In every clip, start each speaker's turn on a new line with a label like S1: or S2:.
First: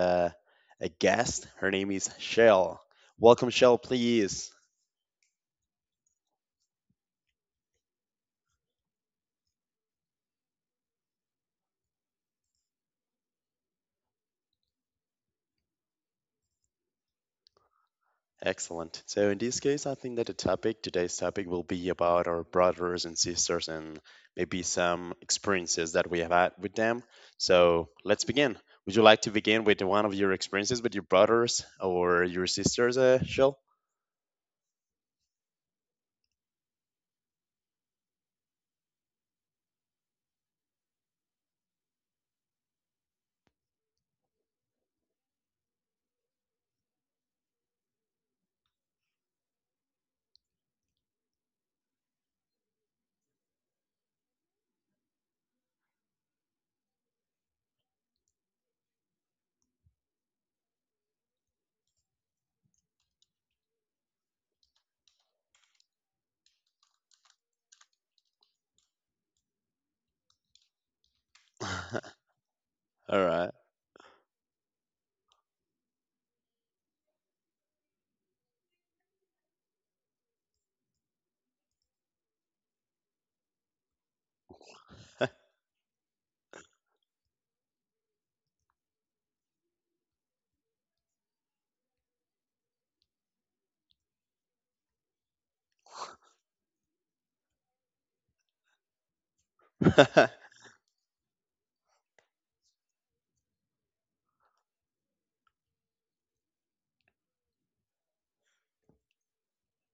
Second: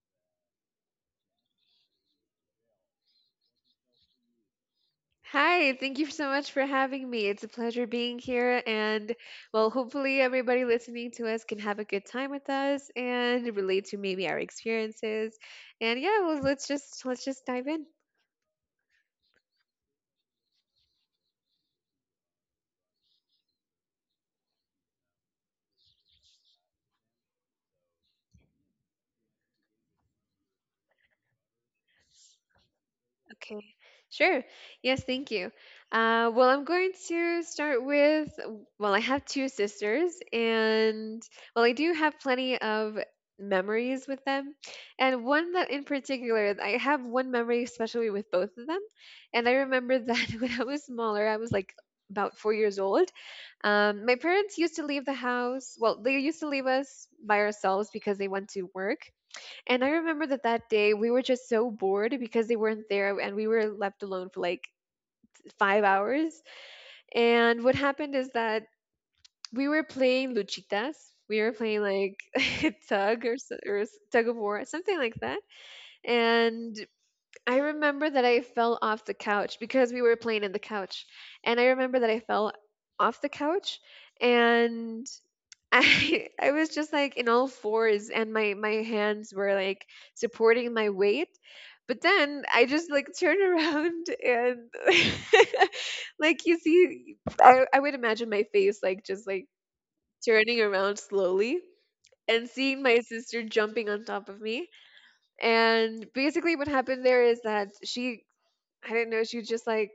S1: a guest. Her name is Shell. Welcome, Shell, please.
S2: Hi, thank you so much for having me. It's a pleasure being here. And well, hopefully, everybody listening to us can have a good time with us and relate to maybe our experiences. And yeah, well, let's just dive in.
S1: Excellent. So, in this case, I think that the topic, today's topic, will be about our brothers and sisters and maybe some experiences that we have had with them. So, let's begin. Would you like to begin with one of your experiences with your brothers or your sisters, Shell?
S2: Okay, sure. Yes, thank you. Well, I'm going to start with well, I have two sisters, and well, I do have plenty of memories with them. And one that in particular, I have one memory especially with both of them. And I remember that when I was smaller, I was like about 4 years old. My parents used to leave the house, well, they used to leave us by ourselves because they went to work. And I remember that that day we were just so bored because they weren't there and we were left alone for like 5 hours. And what happened is that we were playing luchitas. We were playing like tug or,
S1: All
S2: so- or s- tug of war, something like that. And I remember that I fell off the couch because we were playing in the couch. And I remember that I fell off the couch and
S1: right.
S2: I I was just like in all fours and my hands were like supporting my weight. But then I just like turned around and like you see I would imagine my face like just like turning around slowly and seeing my sister jumping on top of me. And basically what happened there is that she I didn't know she just like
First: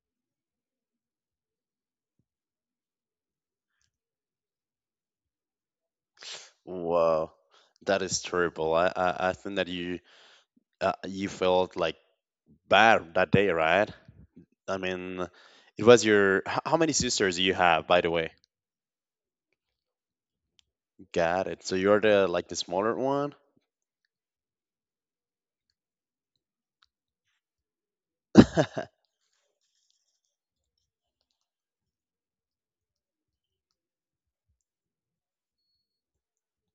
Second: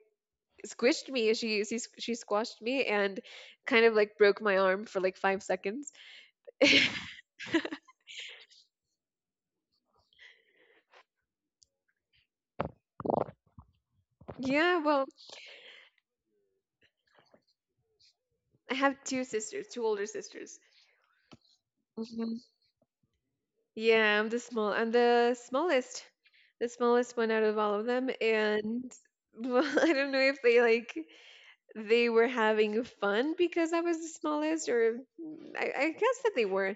S2: squished me. She squashed me and kind of like broke my arm for like 5 seconds.
S1: Wow, that is terrible. I think that you you felt like bad that day, right? I
S2: Yeah, well,
S1: mean, it was your. H- How many sisters do you have, by the way?
S2: I have two sisters, two older sisters.
S1: Got it. So you're the
S2: hmm
S1: like the smaller one.
S2: Yeah, I'm the smallest one out of all of them, and well, I don't know if they like they were having fun because I was the smallest, or I guess that they were.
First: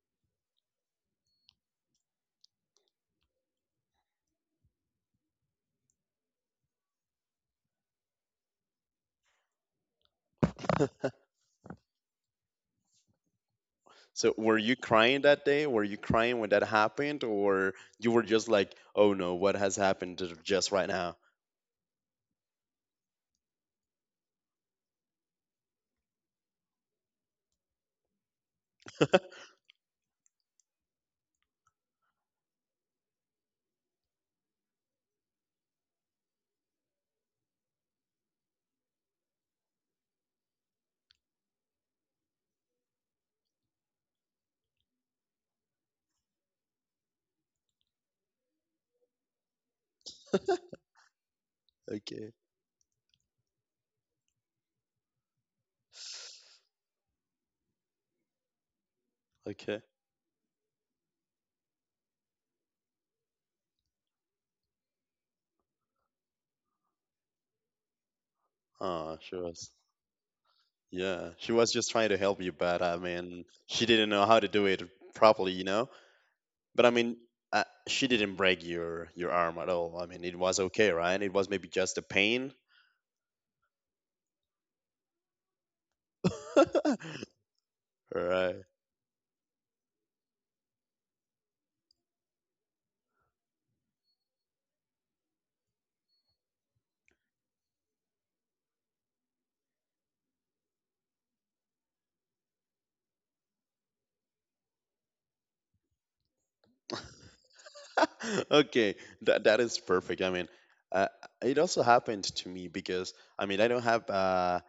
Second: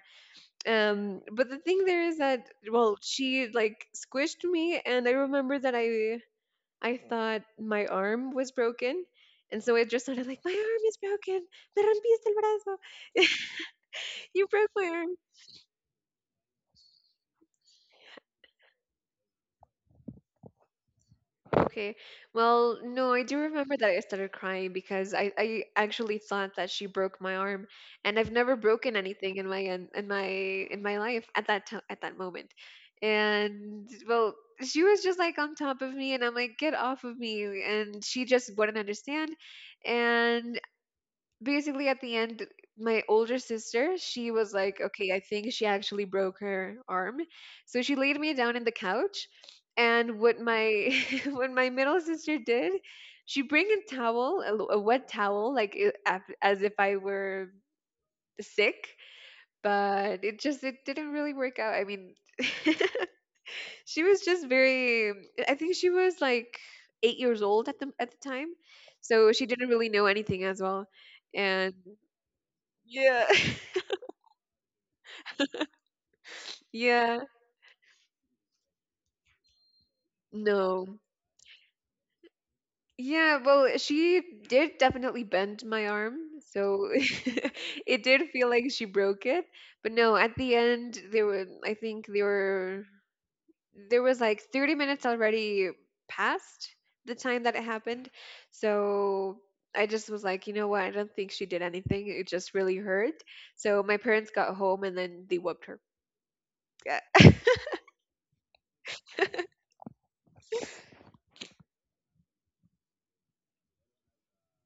S2: But the thing there is that well, she like squished me, and I remember that I thought my arm was broken. And so it just sounded like my arm is broken. Me rompiste el brazo.
S1: So
S2: You
S1: were
S2: broke
S1: you
S2: my arm.
S1: crying that day? Were you crying when that happened, or you were just like, "Oh no, what has happened to just right now?"
S2: Okay. Well, no, I do remember that I started crying because I actually thought that she broke my arm, and I've never broken anything in my life at that time at that moment. And well, she was just like on top of me, and I'm like, "Get off of me!" And she just wouldn't understand. And basically at the end my older sister she was like okay I think she actually broke her arm, so she laid me down in the couch. And what my what my middle
S1: Okay,
S2: sister did, she bring a towel a wet towel like as if I were sick.
S1: okay.
S2: But it just it didn't really work out. I mean, she was just very I think she was like 8 years old at the time,
S1: Oh,
S2: so
S1: she
S2: she didn't
S1: was.
S2: really know anything as well.
S1: Yeah, she was
S2: And
S1: just trying to help you, but I
S2: yeah.
S1: mean, she didn't know how to do it properly, you know? But I mean,
S2: Yeah.
S1: she didn't break your arm at all. I mean, it was okay,
S2: No.
S1: right? It was maybe just a pain.
S2: Yeah, well, she did definitely bend my arm, so it did feel
S1: Right.
S2: like she broke it. But no, at the end there were I think there were there was like 30 minutes already past the time that it happened. So I just was like, you know what? I don't think she did anything. It just really hurt. So my parents got home and then they whooped her. Yeah.
S1: Okay, that that is perfect. I mean, uh, it also happened to me because I mean I don't have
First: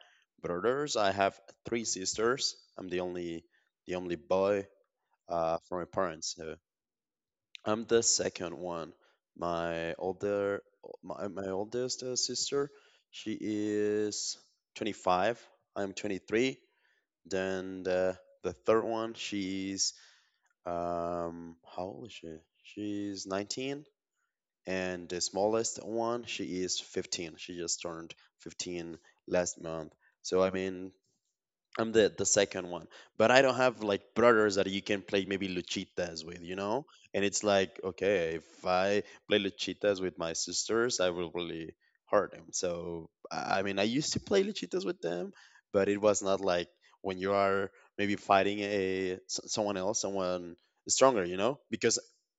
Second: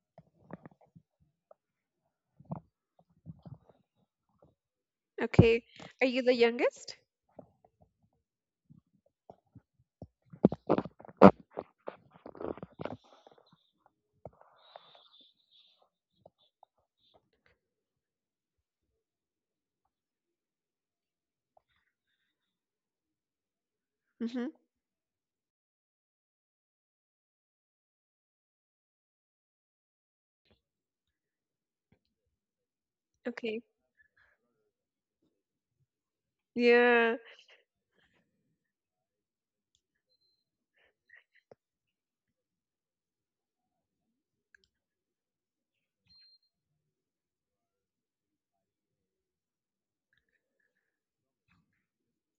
S1: brothers. I have three sisters. I'm the only boy
S2: Okay.
S1: from my
S2: Are you
S1: parents.
S2: the
S1: So
S2: youngest?
S1: I'm the second one. My older, my oldest sister, she is 25. I'm 23. Then the third one, she's how old is she? She's 19.
S2: Mm-hmm.
S1: And the smallest one, she is 15. She just turned 15 last month. So I mean, I'm the second one, but I don't
S2: Okay.
S1: have like brothers that you can play maybe luchitas with, you know.
S2: Yeah.
S1: And it's like, okay, if I play luchitas with my sisters, I will really hurt them. So I mean, I used to play luchitas with them, but it was not like when you are maybe fighting a someone else, someone stronger, you know. Because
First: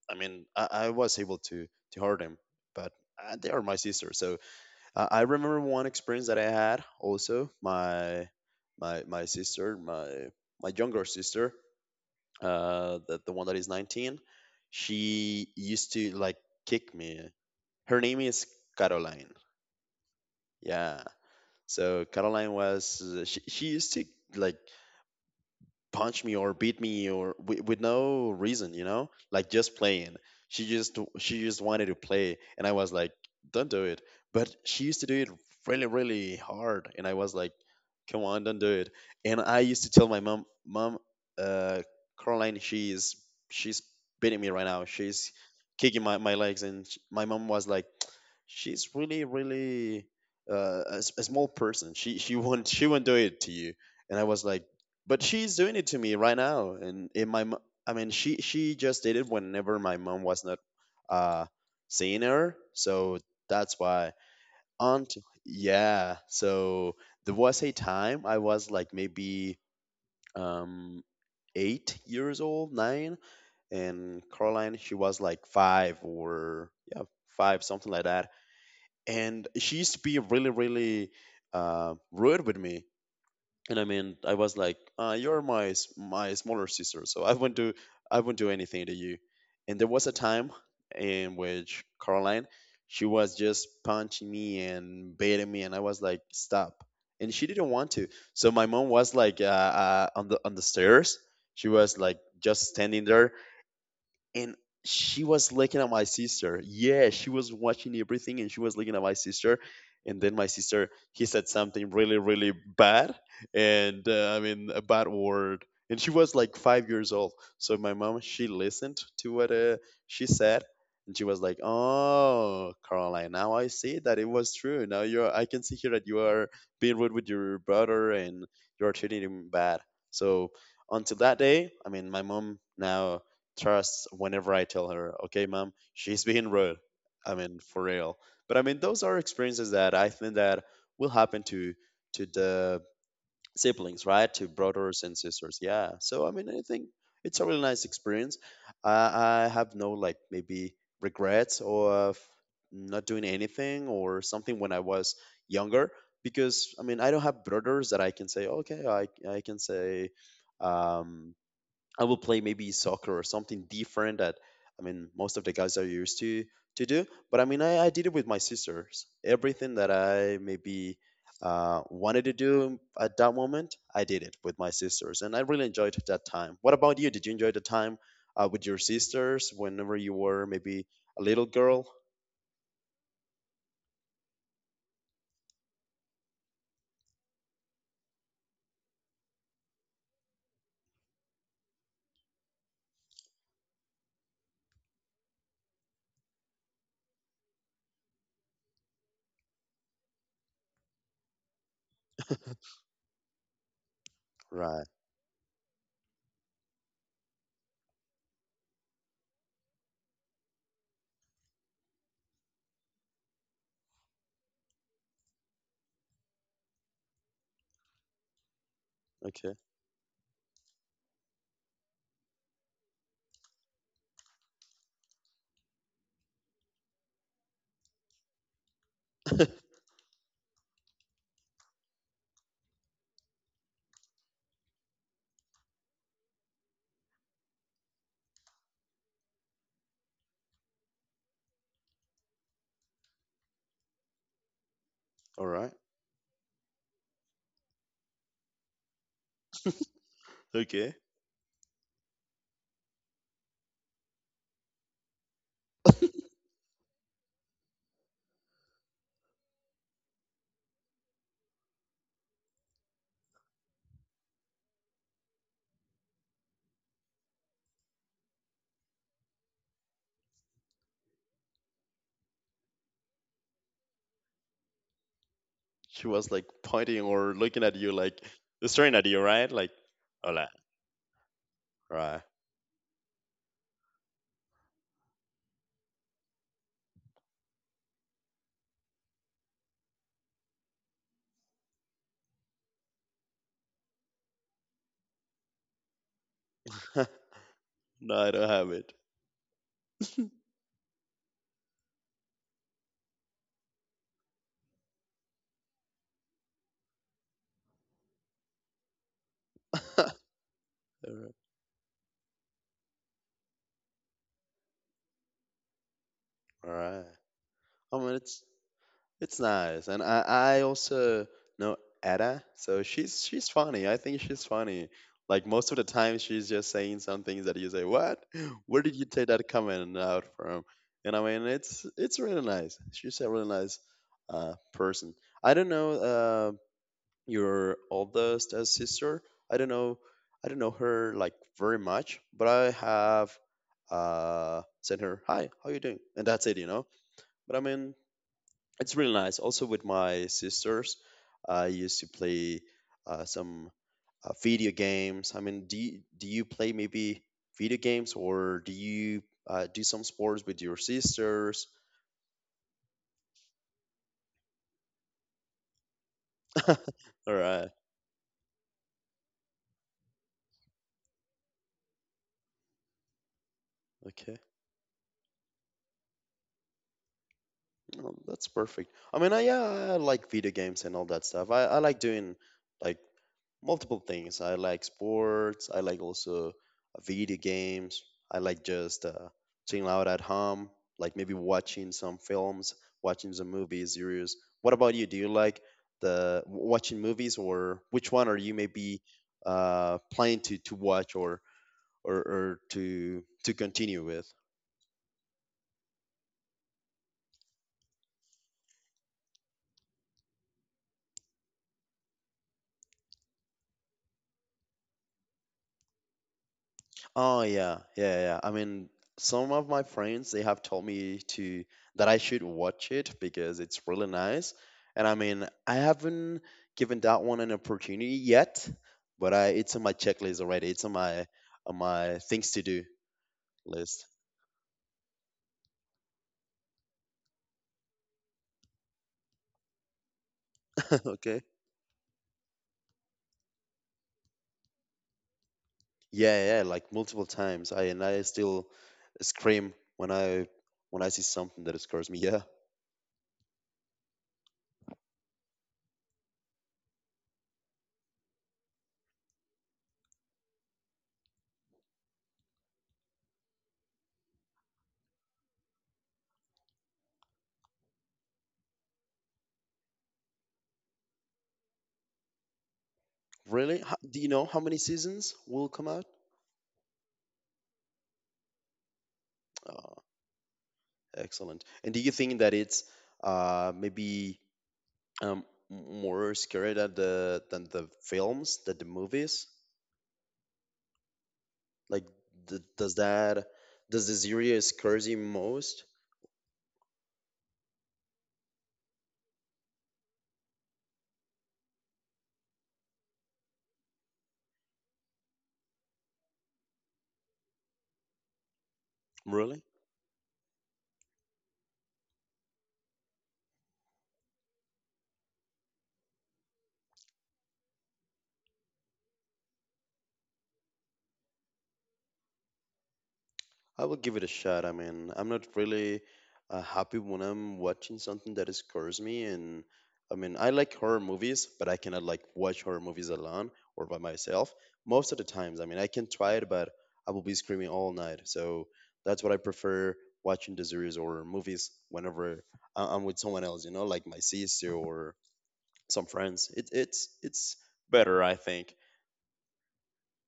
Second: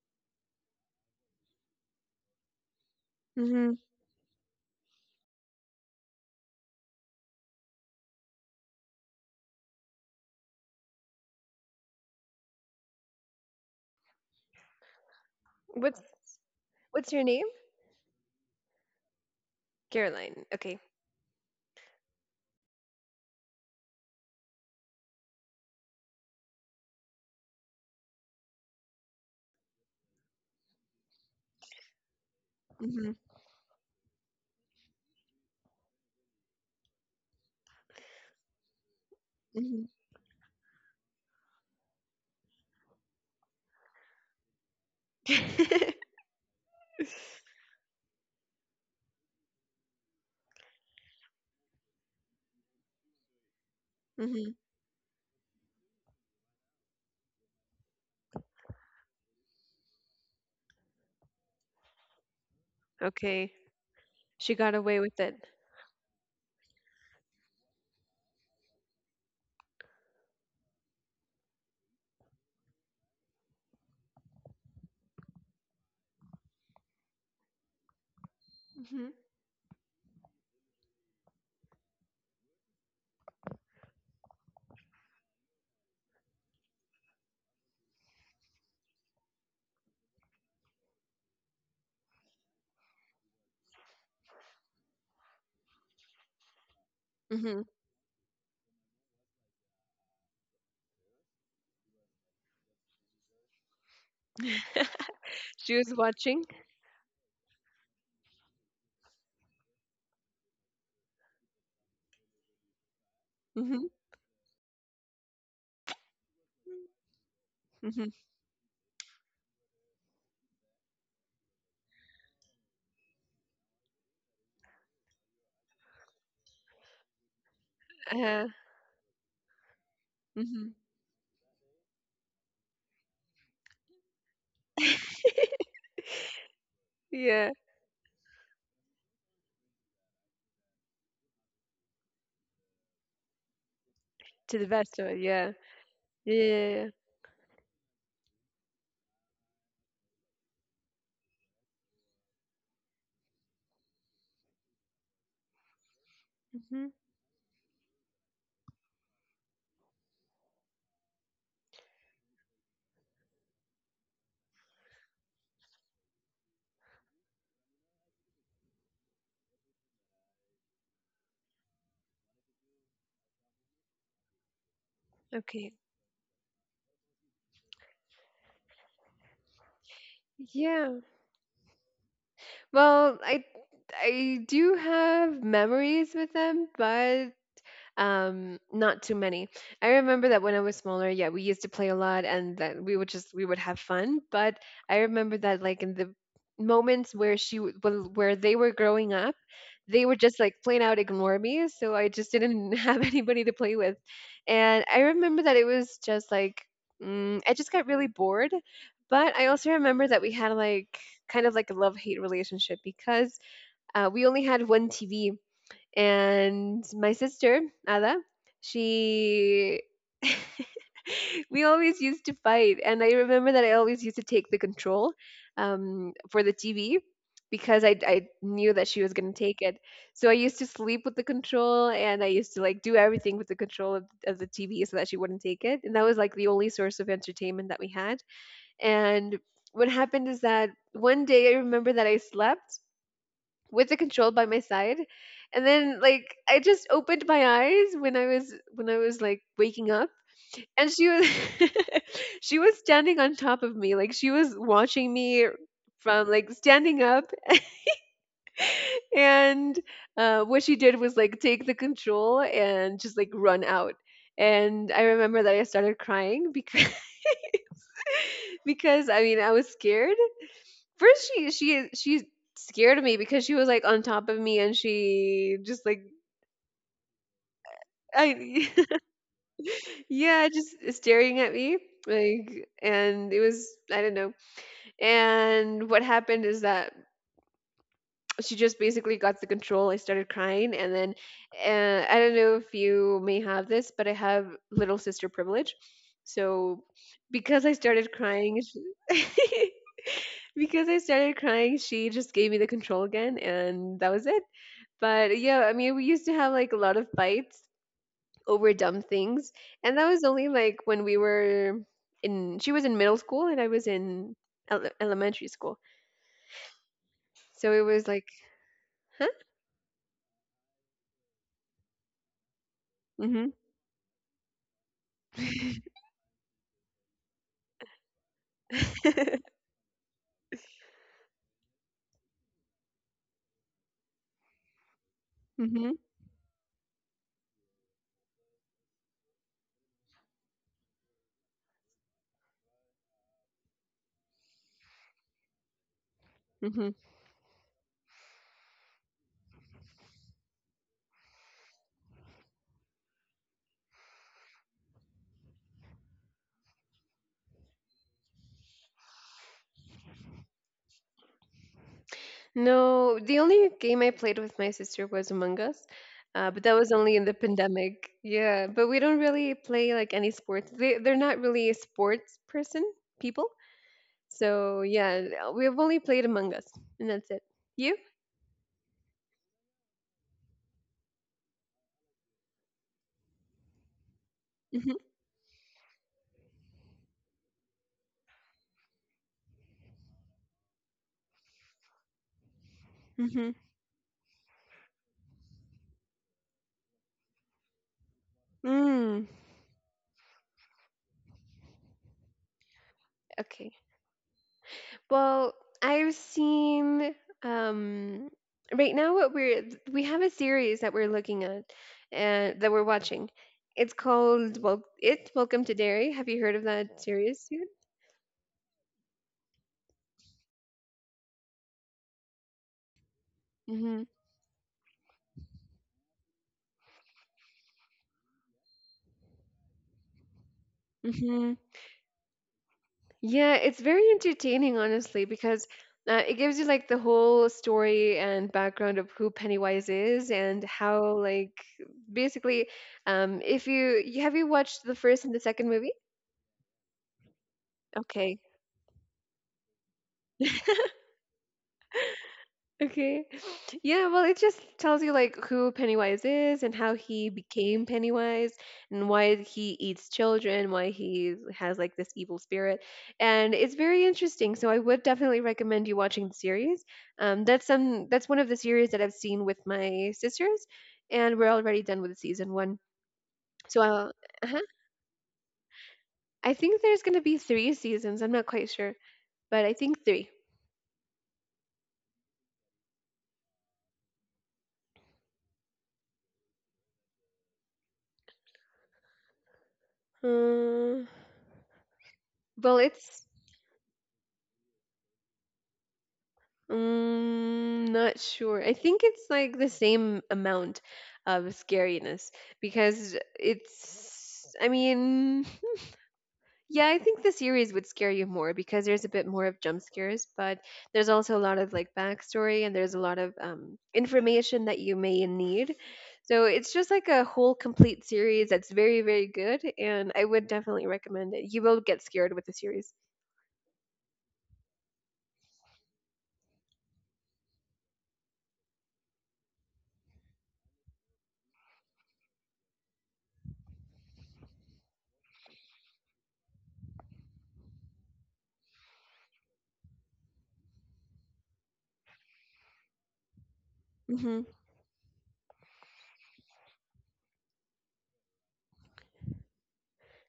S1: I mean, I was able to hurt them, but they are
S2: Mm-hmm.
S1: my sisters, so I remember one experience that I had also. My my younger sister, the one that is 19, she used
S2: What's
S1: to like kick
S2: what's your
S1: me.
S2: name?
S1: Her name is Caroline.
S2: Caroline. Okay.
S1: Yeah. So Caroline was she used to like punch me or beat me or with no reason, you know, like just playing. She just wanted to play, and I was like,
S2: Mhm.
S1: don't do it. But she used to do it really really hard, and I was like, come on, don't do it. And I
S2: Mhm.
S1: used to tell my mom, mom, uh, Caroline, she's beating me right now. She's kicking my, my legs, and sh my mom was like, she's really really a small person. She won't she won't do it to you. And I was
S2: Mhm.
S1: like but she's doing it to me right now and I mean she just did it whenever my mom was not uh seeing her so
S2: Okay.
S1: that's why
S2: She got away
S1: aunt
S2: with it.
S1: yeah so there was a time I was like maybe um 8 years old, nine, and Caroline she was like five, or five, something like that,
S2: Mhm.
S1: and she used to be really really rude with me. And I mean, I was like, "You're my my smaller sister, so I won't do anything to you." And there was a time in which Caroline, she was just punching me and beating me, and I was like, "Stop!" And she
S2: Mhm.
S1: didn't want to. So my mom was like, on the stairs. She was like just standing there, and she was
S2: She
S1: looking at
S2: was
S1: my
S2: watching.
S1: sister. Yeah, she was watching everything and she was looking at my sister. And then my sister, he said something really, really bad.
S2: Mhm.
S1: And I mean, a bad word. And she was like 5 years old. So my
S2: Mhm.
S1: mom, she listened to what she said. And she was like, "Oh, Caroline, now I see that it was true. Now you're, I can see here that you are being rude with your brother and you're treating him bad." So
S2: Mhm.
S1: until that day, I mean, my mom now trusts whenever I tell her, okay, mom, she's being rude. I
S2: Yeah.
S1: mean, for real. But I mean, those are experiences that I think that will happen to the siblings, right? To
S2: To the best
S1: brothers
S2: of
S1: and
S2: it. Yeah.
S1: sisters. Yeah. So I
S2: Yeah.
S1: mean, I
S2: yeah,
S1: think
S2: yeah.
S1: it's a really nice experience. I have no like maybe regrets of not doing anything or something when I was younger because I
S2: Mhm.
S1: mean I don't have brothers that I can say okay I can say um I will play maybe soccer or something different that I mean most of the guys are used to do. But I mean I did it with my sisters. Everything that I maybe wanted to do at that moment, I did it with my sisters, and I really
S2: Okay.
S1: enjoyed that time. What about you? Did you enjoy the time with your sisters whenever you were maybe
S2: Yeah.
S1: a little girl?
S2: Well, I do have memories with them, but not too many. I remember that when I was smaller, yeah, we used to play a lot and that we would have fun, but I remember that like in the moments where well, where they were growing up, they would just like plain out ignore me, so I just didn't have anybody to play with. And
S1: Right.
S2: I remember that it was just like I just got really bored, but I also remember that we had like kind of like a love-hate relationship because we only had one TV. And my sister Ada,
S1: Okay.
S2: she we always used to fight, and I remember that I always used to take the control for the TV because I knew that she was going to take it. So I used to sleep with the control, and I used to like do everything with the control of the TV so that she wouldn't take it, and that was like the only source of entertainment that we had. And what happened is that one day I remember that I slept with the control by my side,
S1: All
S2: and
S1: right.
S2: then like I just opened my eyes when I was like waking up, and
S1: Okay.
S2: she was she was standing on top of me, like she was watching me from like standing up. And what she did was like take the control and just like run out. And I remember that I started crying because because I mean I was scared. First she scared me because she was like on top of me, and she just like
S1: She was like pointing or looking at you, like
S2: I
S1: staring at you, right? Like,
S2: Yeah,
S1: hola.
S2: just staring at me,
S1: Right.
S2: like, and it was I don't know. And what happened is that she just basically got the control. I started crying, and then I don't know if you may have this, but I have little sister privilege. So because I started
S1: No, I don't
S2: crying,
S1: have it.
S2: because I started crying, she just gave me the control again, and that was it. But yeah, I mean, we used to have like a lot of fights over dumb things. And that was only like when we were she was in middle school and I was in elementary school.
S1: All right.
S2: So it
S1: I
S2: was
S1: mean,
S2: like, huh?
S1: it's nice, and I also know Ada, so she's
S2: Mm
S1: funny. I think she's funny. Like most
S2: hmm.
S1: of the time, she's just saying some things that you say, "What? Where did you take that comment out from?" And I mean, it's really nice. She's a really nice person. I
S2: Mm
S1: don't know
S2: hmm.
S1: your oldest sister. I don't know. I don't know her like very much, but I have sent her, "Hi, how you doing?" And that's it, you know.
S2: Hmm.
S1: But I mean, it's really nice. Also with my sisters, I used to play some video games. I mean, do you play maybe video games or do you do some sports with your sisters?
S2: No, the only game I played with my sister was Among Us. But that
S1: All
S2: was only in the
S1: right.
S2: pandemic. Yeah, but we don't really play like any sports. They're not really a sports people.
S1: Okay.
S2: So yeah, we've only played Among Us, and that's it. You?
S1: Oh, that's perfect. I mean, I, yeah, I like video games and all that stuff. I like doing like multiple things. I like
S2: Mm-hmm.
S1: sports. I like also video games. I like just chilling out at home, like maybe watching some films, watching
S2: Mm-hmm.
S1: some movies, series. What about you? Do you like watching movies, or which one are you maybe
S2: Mm.
S1: planning to watch, or to
S2: Okay.
S1: continue with?
S2: Well, I've seen um right now what we have a series that we're looking at and that we're watching. It's called well, it's Welcome to Dairy. Have you heard of that
S1: Oh
S2: series yet?
S1: yeah, yeah, yeah. I mean, some of my friends they have told me to that I should watch it because it's
S2: Mhm.
S1: really nice. And I mean, I haven't given that one an opportunity yet, but I it's on my checklist already. It's on my
S2: Mhm.
S1: things to do
S2: Yeah, it's very
S1: list.
S2: entertaining honestly because it gives you like the whole story and background of who Pennywise is and how
S1: Okay.
S2: like basically if have you watched the first and the second movie?
S1: Yeah, yeah, like multiple times. I And I
S2: Okay.
S1: still scream when I see something that scares me. Yeah.
S2: Okay. Yeah, well, it just tells you like who Pennywise is and how he became Pennywise and why he eats children, why he has like this evil spirit. And it's very interesting. So I would definitely recommend you watching the series. That's one of the series that I've seen with my sisters, and we're already done with season 1.
S1: Really?
S2: So I'll,
S1: Do you know how
S2: uh-huh.
S1: many seasons will come out?
S2: I think there's going to be 3 seasons. I'm not quite sure, but I think 3.
S1: Excellent. And do you think that it's maybe um, more scary than the films, than the movies?
S2: Uh,
S1: Like,
S2: well,
S1: does
S2: it's
S1: that does the series scares you most?
S2: Mm, not sure. I think it's like the same amount of scariness because I mean, yeah, I think the series would scare you more because there's a bit more of
S1: Really?
S2: jump scares, but there's also a lot of like backstory and there's a lot of information that you may need. So it's just like a whole complete series that's very, very good, and I would definitely recommend it. You will get scared with the series.
S1: I will give it a shot. I mean, I'm not really happy when I'm watching something that scares me. And I mean, I like horror movies, but I cannot like watch horror movies alone or by myself most of the times. I mean, I can try it, but I will be screaming all night. So that's what I prefer, watching the series or movies whenever I'm with someone else, you know, like my sister or some friends. It's better, I think.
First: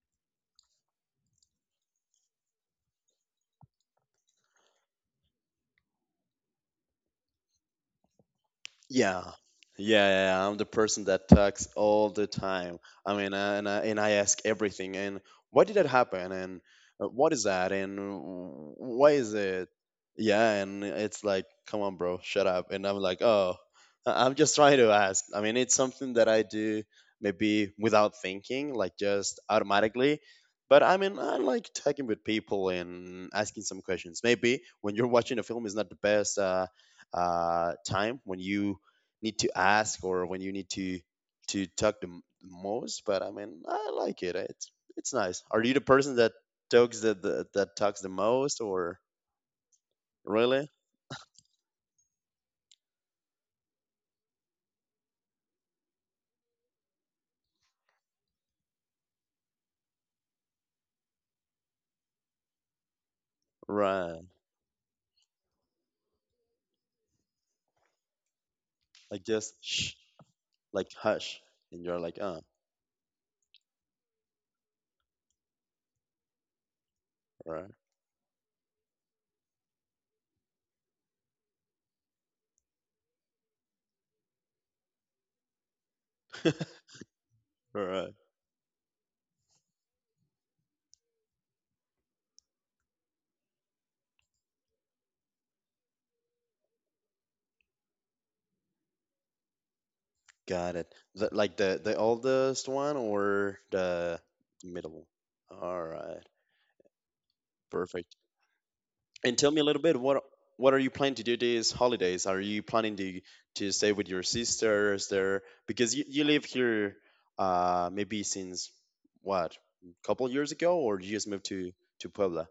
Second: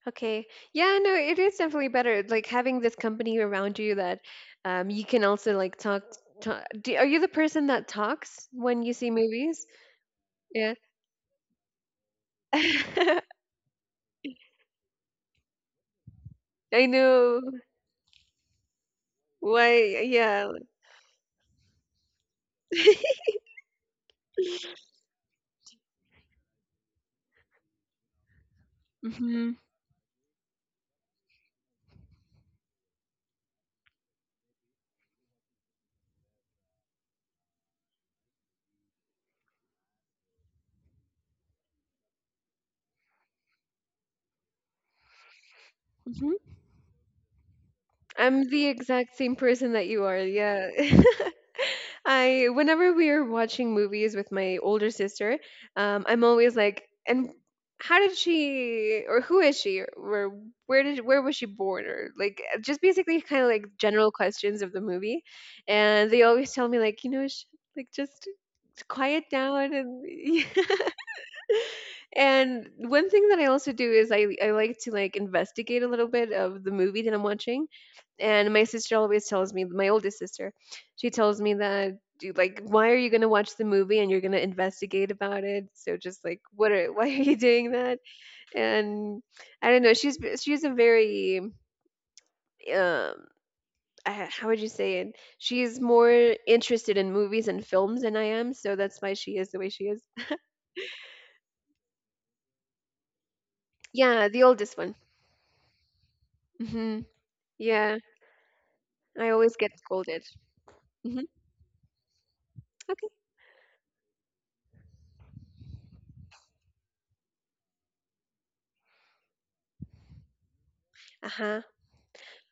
S2: Okay. Yeah, no, it is definitely better. Like having this company around you that you can also like talk to, do, are you the person that talks when you see
S1: Yeah.
S2: movies?
S1: Yeah, yeah, yeah, I'm the
S2: Yeah.
S1: person that talks all the time. I mean, and I ask everything. And why did that happen? And
S2: I
S1: what is
S2: know
S1: that? And why is it?
S2: why
S1: Yeah,
S2: yeah.
S1: and it's like, come on, bro, shut up. And I'm like, oh, I'm just trying to ask. I mean, it's something that I do maybe without thinking, like just automatically. But I mean, I like talking with people and asking some questions. Maybe when you're watching a film is not the best time when you need to ask or when you need to talk the most. But I mean, I like it. It's nice. Are you the person that
S2: Mhm.
S1: talks the that talks the
S2: I'm
S1: most
S2: the
S1: or
S2: exact same person that you are. Yeah.
S1: really?
S2: I whenever we are watching movies with my older sister, I'm always like, and how did she or who is she or where was she born or like just basically kind of like general
S1: Right.
S2: questions of the movie, and they always tell me like you know like just quiet
S1: Like just
S2: down
S1: shh,
S2: and
S1: like hush, and you're like,
S2: And one thing that I also do is I like to like investigate a little bit of the movie that I'm watching.
S1: right,
S2: And my sister always tells me, my oldest sister, she tells me that "Do- like why are you going to watch the movie and you're going to investigate about it? So just like what are why are you doing that?
S1: right.
S2: And I don't know, she's a very um how would you say it? She's more interested in movies and films than I am, so that's why she is the way she is.
S1: Got it. The, like the oldest one or the
S2: Yeah, the oldest one.
S1: middle? All right.
S2: Mhm. Yeah.
S1: Perfect.
S2: I
S1: And tell
S2: always
S1: me a
S2: get
S1: little bit
S2: scolded.
S1: what are you planning
S2: Hmm.
S1: to do these holidays? Are you planning
S2: Okay.
S1: to stay with your sisters there? Because you live here maybe since what, couple years ago or you
S2: Uh
S1: just moved
S2: huh.
S1: to Puebla?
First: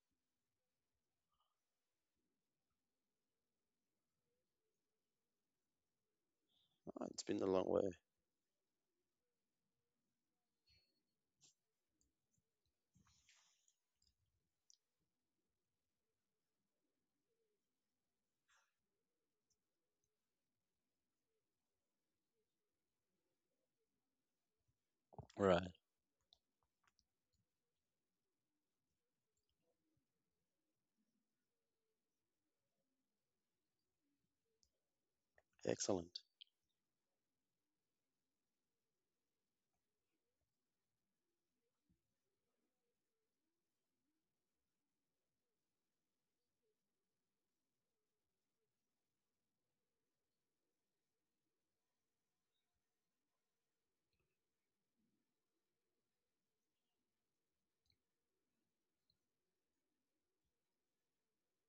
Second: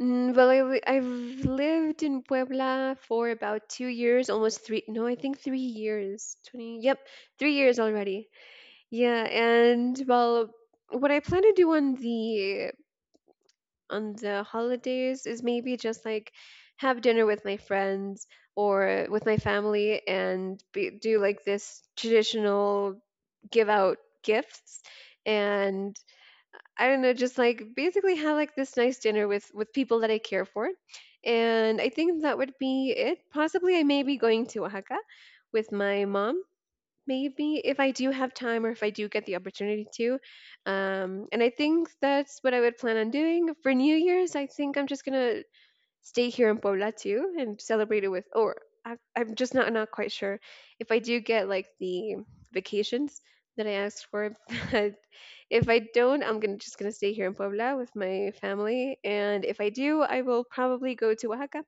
S2: Mm, well, I, li- I've lived in Puebla for about 2 years, almost three. No, I think 3 years. 20. Yep,
S1: Oh, it's been a
S2: three
S1: long
S2: years
S1: way.
S2: already. Yeah, and well, what I plan to do on the holidays is maybe just like have dinner with my friends or with my family and be, do like this traditional give out gifts.
S1: Right.
S2: And I don't know, just like basically have like this nice dinner with people that I care for. And I think that would be it. Possibly I may be going to Oaxaca with my
S1: Excellent.
S2: mom, maybe if I do have time or if I do get the opportunity to. And I think that's what I would plan on doing for New Year's. I think I'm just gonna stay here in Puebla too and celebrate it with, or I'm just not quite sure if I do get like the vacations that I asked for. But if I don't, I'm gonna just gonna stay here in Puebla with my family, and if I do, I will probably go to Oaxaca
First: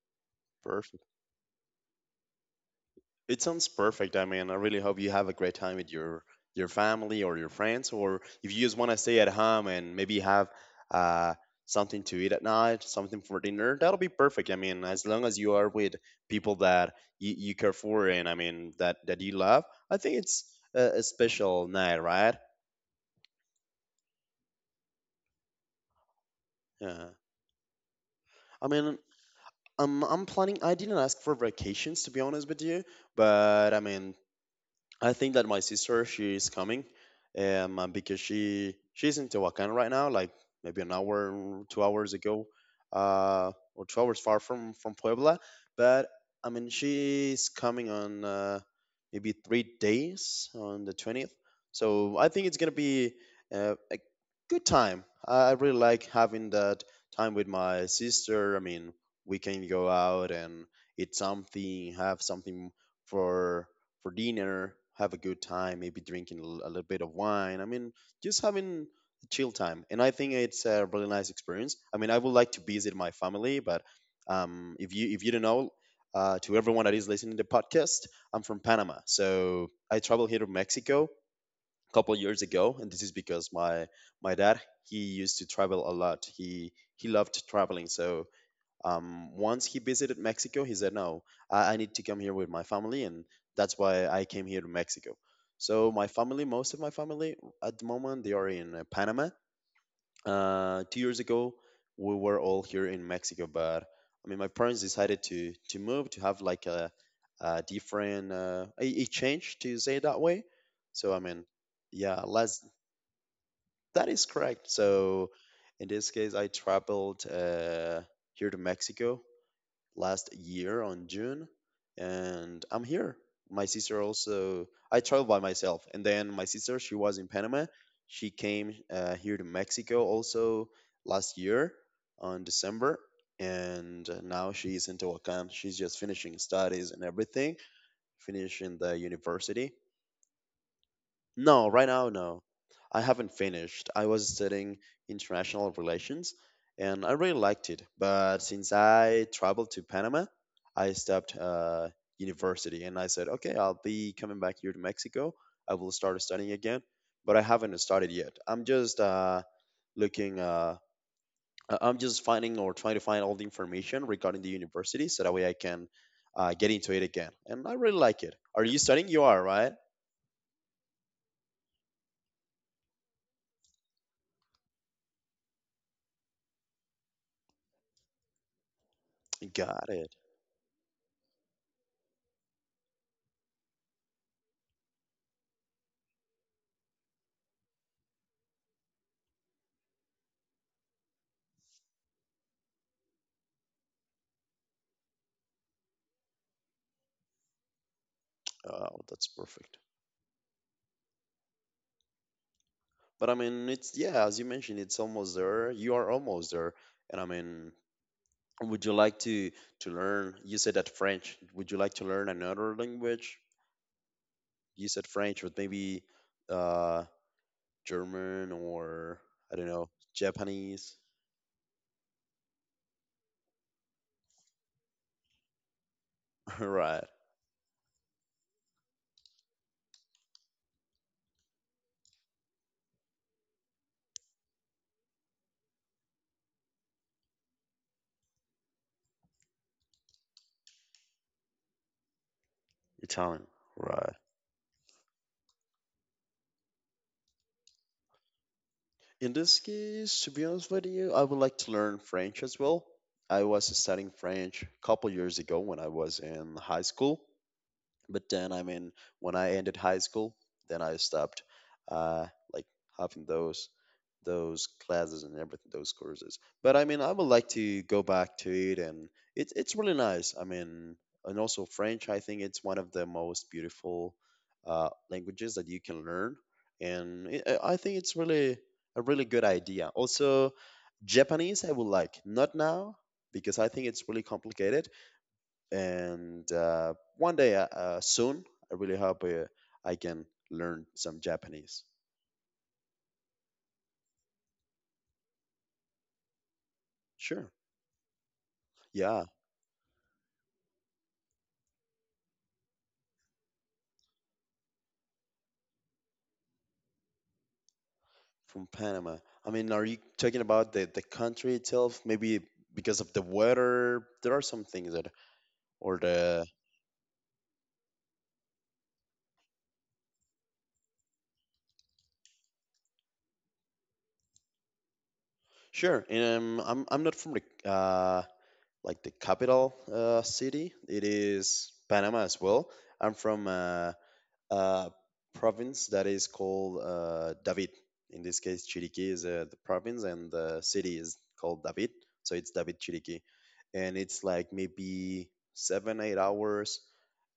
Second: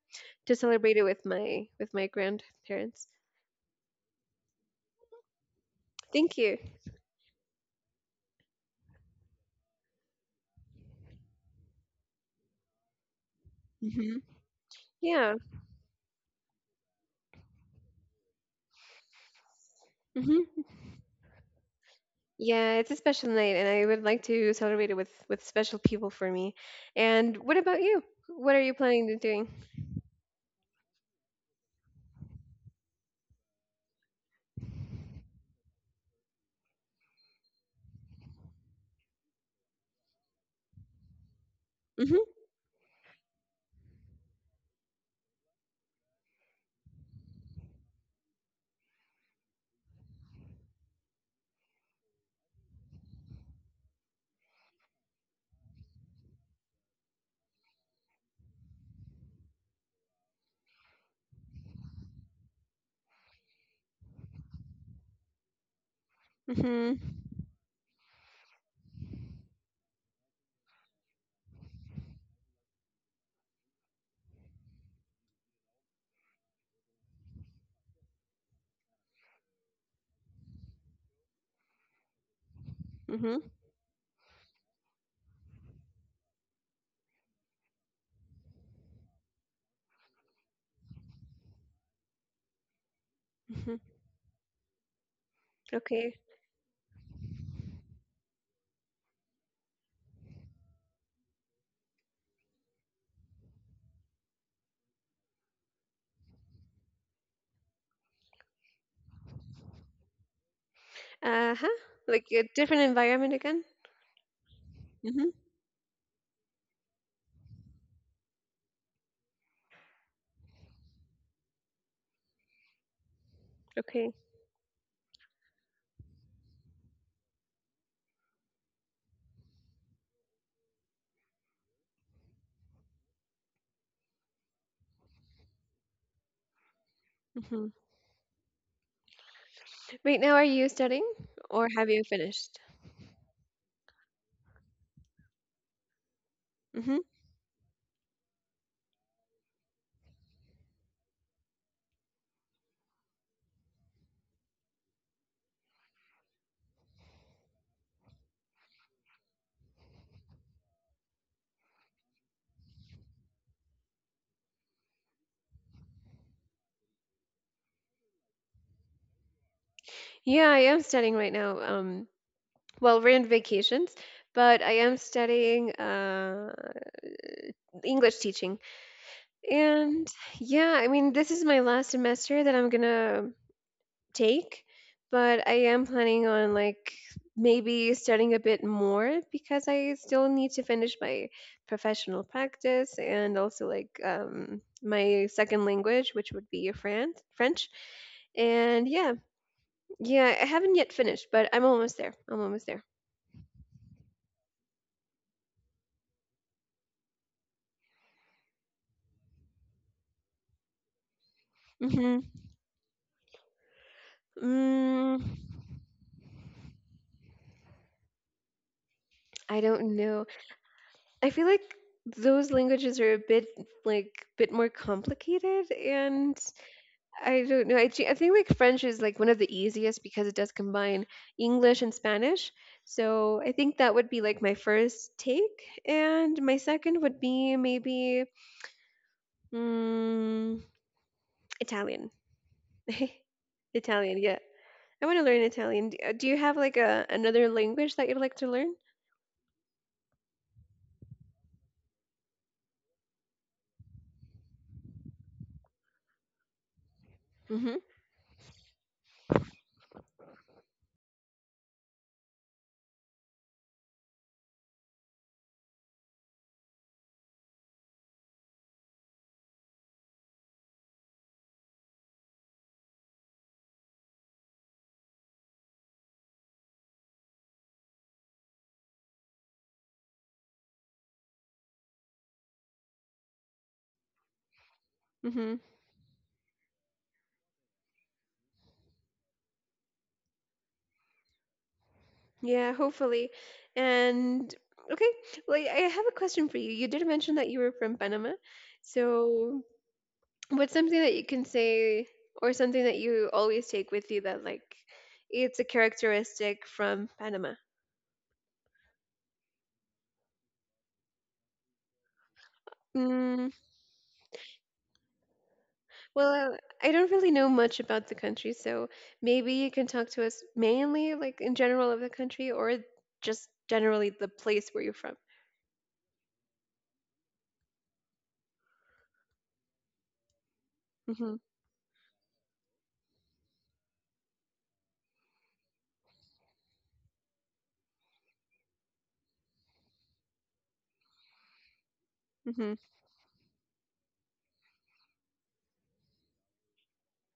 S2: to celebrate it
S1: Perfect.
S2: with my grandparents.
S1: It sounds perfect. I mean, I really hope you have a great time with
S2: Thank you.
S1: your family or your friends, or if you just want to stay at home and maybe have uh, something to eat at night, something for dinner, that'll be
S2: Hmm.
S1: perfect. I mean, as long
S2: Yeah.
S1: as you are with people that you care for and I mean that you love, I think it's
S2: Hmm.
S1: a special night, right?
S2: Yeah, it's a special night, and I would like to celebrate it with special people for me.
S1: Yeah.
S2: And what about you? What are
S1: I
S2: you
S1: mean,
S2: planning to doing?
S1: I'm planning. I didn't ask for vacations to be honest with you, but I mean, I think that my sister she is coming, and because she's in Tehuacan right now, like maybe an hour, 2 hours ago, or 2 hours far from Puebla. But I mean, she's coming on maybe 3 days on the 20th. So I think it's gonna be a good time. I really like having that time with my sister. I mean, we can go out and eat something, have something for for dinner, have a good time, maybe drinking a little bit of
S2: Mm-hmm.
S1: wine. I mean, just having a chill time. And I think it's a really nice experience. I mean, I would like to visit my family, but if you don't know, to everyone that is listening to the podcast, I'm from Panama, so I traveled here to Mexico a couple years ago, and this is
S2: Mhm.
S1: because my dad he used to travel a lot. He loved traveling, so once he visited Mexico, he said, "No, I need to come here with my family," and that's
S2: Mhm.
S1: why I came here to Mexico. So, my
S2: Okay.
S1: family, most of my family at the moment, they are in Panama. 2 years ago, we were all here in Mexico, but I mean, my parents decided to move to have like a different, a change to say it that way. So, I mean,
S2: Uh-huh.
S1: yeah,
S2: Like a
S1: last,
S2: different environment again?
S1: that is correct. So,
S2: Mhm.
S1: in this case, I traveled here to Mexico last year on June, and I'm here. My sister
S2: Okay.
S1: also, I traveled by myself, and then my sister, she was in Panama. She came here to Mexico also last year on December, and now she's in Tehuacan. She's just finishing studies and everything,
S2: Mhm.
S1: finishing the university.
S2: Right now, are you studying
S1: No,
S2: or
S1: right
S2: have you
S1: now, no.
S2: finished?
S1: I haven't finished. I was studying international relations
S2: Mhm.
S1: and I really liked it. But since I traveled to Panama, I stopped university and I said, okay, I'll be coming back here to Mexico. I will start studying again, but I haven't started yet. I'm just looking, I'm just finding or trying to find all the information regarding the university so that way I can get into it again. And I really like it. Are you studying? You are, right?
S2: Yeah, I am studying right now. Well, we're in vacations, but I am studying English teaching.
S1: Got
S2: And
S1: it.
S2: yeah, I mean, this is my last semester that I'm gonna take, but I am planning on like maybe studying a bit more because I still need to finish my professional practice and also like my second language, which would be French. And
S1: Oh,
S2: yeah,
S1: that's perfect.
S2: yeah, I haven't yet finished, but I'm almost there. I'm almost there.
S1: But I mean, it's yeah, as you mentioned, it's almost there. You are almost there. And I mean, would you like to learn? You said that French. Would you like to
S2: Hmm.
S1: learn another language? You said
S2: Mm,
S1: French, but maybe uh, German or I
S2: I
S1: don't know,
S2: don't know.
S1: Japanese.
S2: I feel like those languages are a bit like bit more complicated, and
S1: Right.
S2: I don't know. I think like French is like one of the easiest because it does combine English and Spanish. So I think that would be like my first take, and my second would be maybe mm, Italian.
S1: Italian. Right.
S2: Italian, yeah. I want to learn Italian. Do you have like a another language that you'd like to learn?
S1: In this case, to be honest with you, I would like to learn French as well. I was studying French a couple years ago when I was in high school.
S2: Mhm.
S1: But then I mean, when I ended high school, then I stopped, uh like, having those classes and everything, those courses. But I mean, I would like to go back to it, and it's really nice. I mean, and also French, I think it's one of the most beautiful languages that you can learn. And I think it's really a really good idea. Also Japanese, I would like, not now, because I think it's really complicated.
S2: Mhm.
S1: And one day soon, I really hope I can learn some Japanese.
S2: Yeah, hopefully. And okay, well, I have a question for you. You did mention that
S1: Sure.
S2: you were from Panama.
S1: Yeah,
S2: So, what's something that you can say or something that you always take with you that like it's a characteristic from Panama?
S1: from Panama. I mean, are you talking about the country itself? Maybe because of the
S2: Mm,
S1: weather there are some things that, or the,
S2: well, I don't really know much about the country, so maybe you can talk to us mainly like in general of the country or just generally the place where you're from.
S1: sure. And I'm not from the like the capital city. It
S2: Mhm.
S1: is Panama as well. I'm from uh, province that is called David. In this case, Chiriquí is the province, and the city is called David. So it's
S2: Mhm.
S1: David Chiriquí, and it's like maybe seven, 8 hours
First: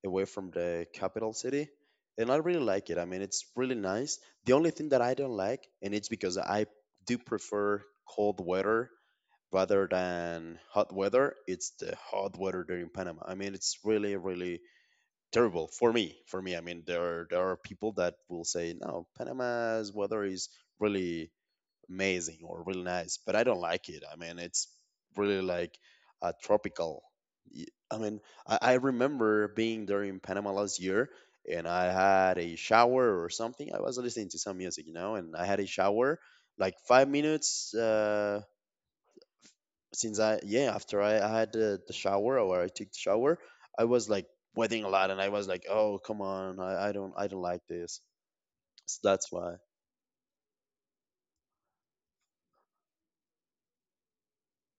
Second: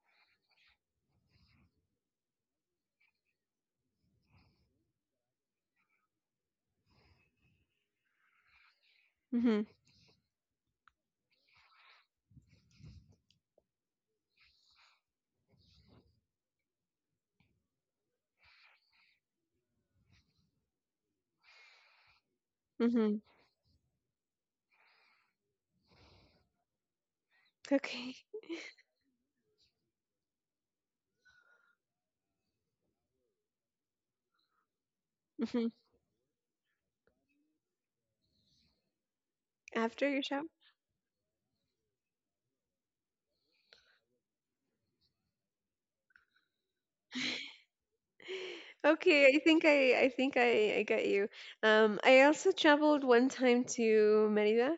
S1: away from the capital city. And I really like it. I mean, it's really nice. The only thing that I don't like, and it's because I do prefer cold weather
S2: Mhm.
S1: rather than hot weather, it's the hot weather during Panama. I mean, it's really, really terrible for me. For me, I mean, there are people that will say, no, Panama's weather is really amazing or really nice,
S2: Mhm.
S1: but I don't like it. I mean, it's really like a tropical. y- I
S2: Okay.
S1: mean, I remember being there in Panama last year and I had a shower or something. I was listening to some music, you know, and I had a
S2: Mhm.
S1: shower like 5 minutes.
S2: After
S1: Since
S2: your
S1: I
S2: shower.
S1: yeah after I had the shower or I took the shower, I was like sweating a lot and I was like, oh come on, I don't like this. So that's
S2: Okay, I
S1: why
S2: think I think I get you. I also traveled one time to Merida,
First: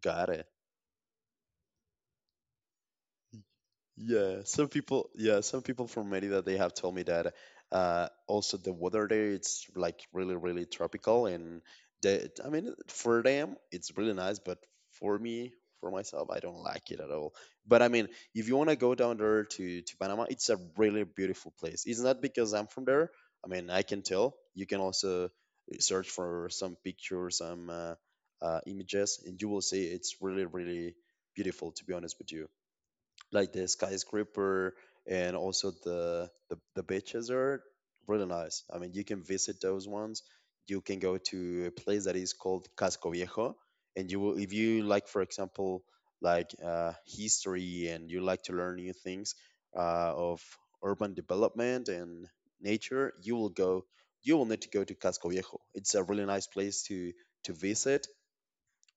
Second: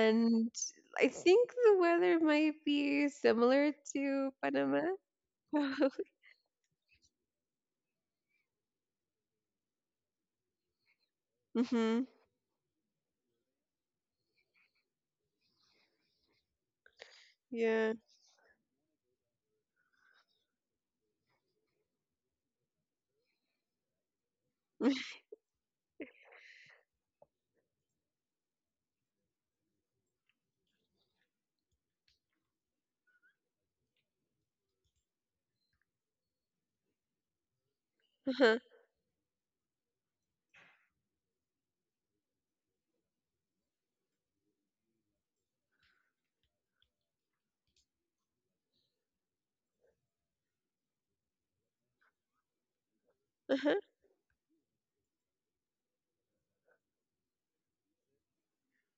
S1: got it.
S2: I think the weather might be similar to Panama.
S1: Yeah, some people from Merida, they have told me that also the weather there, it's like really, really tropical. And
S2: Mm-hmm.
S1: they, I mean, for them, it's really nice, but for me, for myself, I don't like it at all. But I
S2: Yeah.
S1: mean, if you want to go down there to Panama, it's a really beautiful place. It's not because I'm from there. I mean, I can tell. You can also search for some pictures, some images, and you will see it's really, really beautiful, to be honest with you, like the skyscraper and also the beaches are really
S2: Uh-huh.
S1: nice. I mean, you can visit those ones. You can go to a place that is called Casco Viejo, and you will if you like, for example, like history, and you like to learn new things of urban development and nature, you will
S2: Uh-huh.
S1: go. You will need to go to Casco Viejo. It's a really nice place to visit,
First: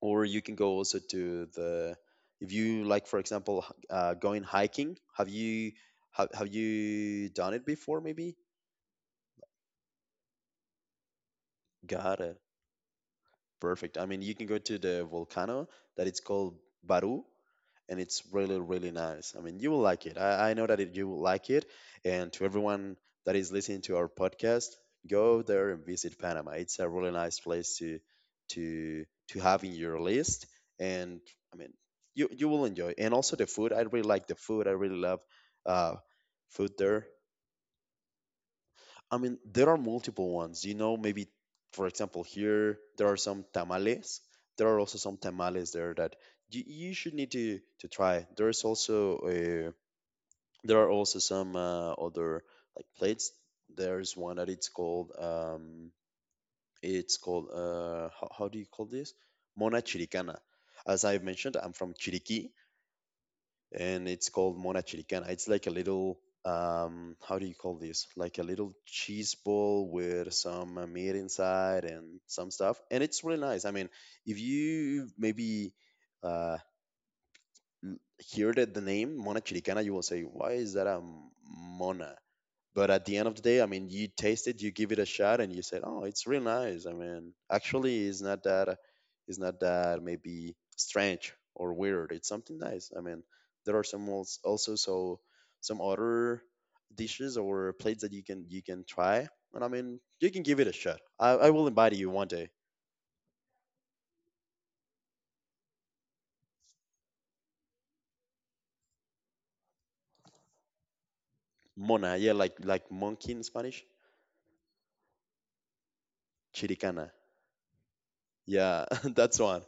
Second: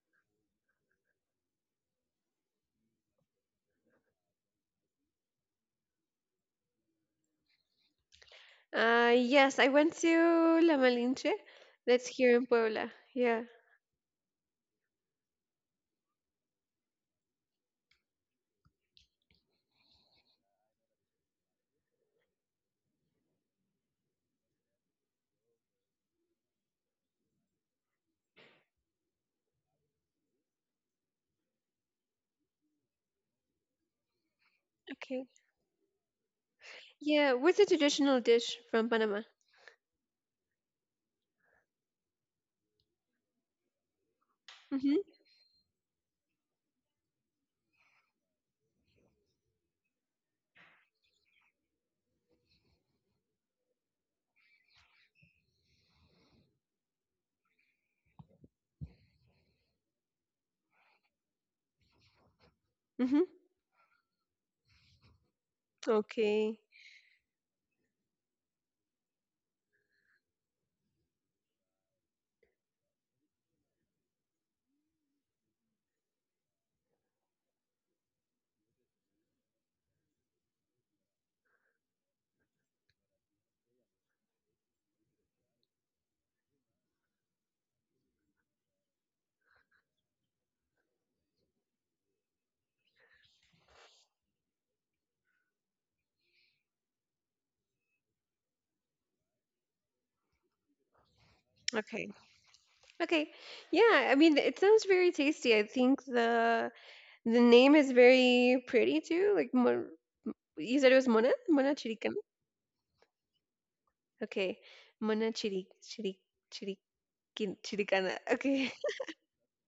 S1: or you can go also to the if you like for example going hiking. Have you have you done it before maybe?
S2: Yes, I went to La Malinche. That's
S1: Got
S2: here
S1: it.
S2: in Puebla. Yeah.
S1: Perfect. I mean, you can go to the volcano that it's called Baru, and it's really, really nice. I mean, you will like it. I know that it, you will like it. And to everyone that is listening to our podcast, go there and visit Panama. It's a really nice place to to have in your list. And I mean, you will enjoy. And also the food. I really like the food. I really love
S2: Okay.
S1: uh, food there.
S2: Yeah. What's a traditional dish from
S1: I
S2: Panama?
S1: mean, there are multiple ones. You know, maybe for example, here there are some tamales. There are also
S2: Mm-hmm.
S1: some tamales there that you should need to try. There's also there are also some other like plates. There's one that it's called how do you call this? Mona Chiricana. As I've mentioned, I'm from Chiriquí,
S2: Mm-hmm.
S1: and it's called Mona Chilicana. It's like a little
S2: Okay.
S1: how do you call this? Like a little cheese ball with some meat inside and some stuff, and it's really nice. I mean, if you maybe uh hear that the name Mona Chilicana, you will say, why is that a mona? But at the end of the day, I mean, you taste it, you give it a shot, and you said, "Oh, it's real nice." I mean, actually, it's not that maybe strange or weird. It's something nice. I mean, there are some also so some other dishes or plates that you can try, and I mean, you can give it a shot. I will invite
S2: Okay.
S1: you one day.
S2: Okay. Yeah, I mean, it sounds very tasty. I think the name is very pretty too. Like Mon you said it was Mona? Mona Chiricana?
S1: Mona, yeah, like monkey in Spanish,
S2: Okay. Mona
S1: chiricana.
S2: Chiriquin Chiricana. Okay.
S1: Yeah, that's one.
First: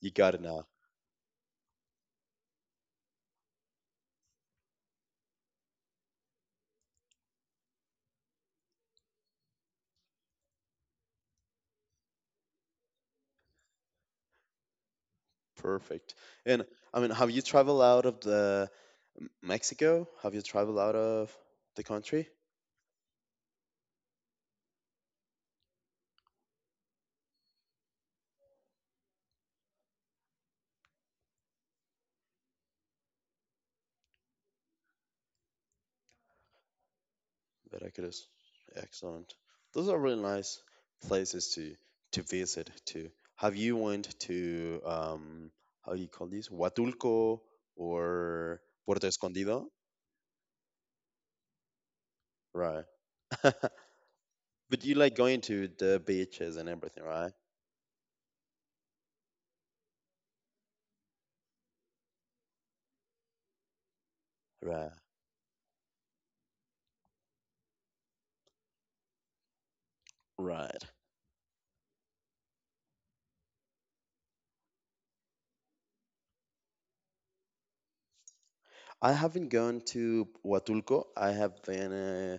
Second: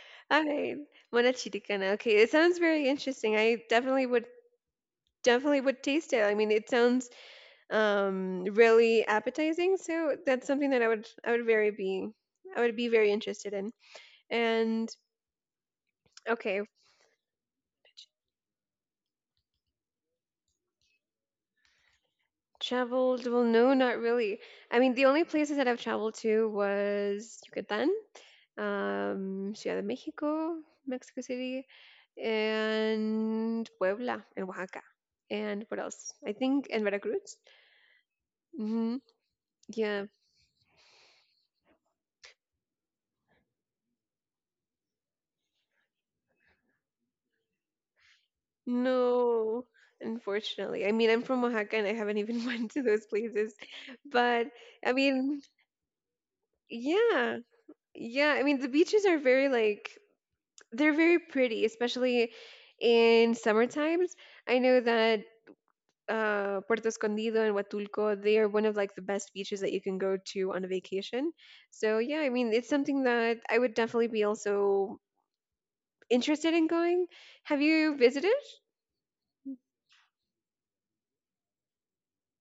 S1: You got it
S2: All
S1: now.
S2: right. Mona Chiricana. Okay. It sounds very interesting. I definitely would taste it. I mean, it sounds really appetizing, so that's something that I would be very interested in. And,
S1: Perfect.
S2: okay.
S1: And I mean, have you traveled out of the Mexico? Have you traveled out of the country?
S2: Traveled? Well, no, not really. I mean, the only places that I've traveled to was Yucatan, Ciudad de Mexico, Mexico City, and Puebla and Oaxaca. And what else? I think and Veracruz.
S1: Veracruz.
S2: Hmm.
S1: Excellent. Those are
S2: Yeah.
S1: really nice places to visit too. Have you went to how you call this? Huatulco or Puerto
S2: No,
S1: Escondido?
S2: unfortunately. I mean, I'm from Oaxaca and I haven't even went to
S1: Right.
S2: those places. But
S1: But
S2: I
S1: you like
S2: mean,
S1: going to the beaches and everything, right?
S2: yeah. Yeah, I mean the beaches are very like they're very pretty, especially in summer times. I know
S1: Right.
S2: that Puerto Escondido and Huatulco, they are one of like the best beaches that you can go to on a
S1: Right.
S2: vacation. So yeah, I mean, it's something that I would definitely be also interested in going. Have you visited?
S1: I haven't gone to Huatulco. I have been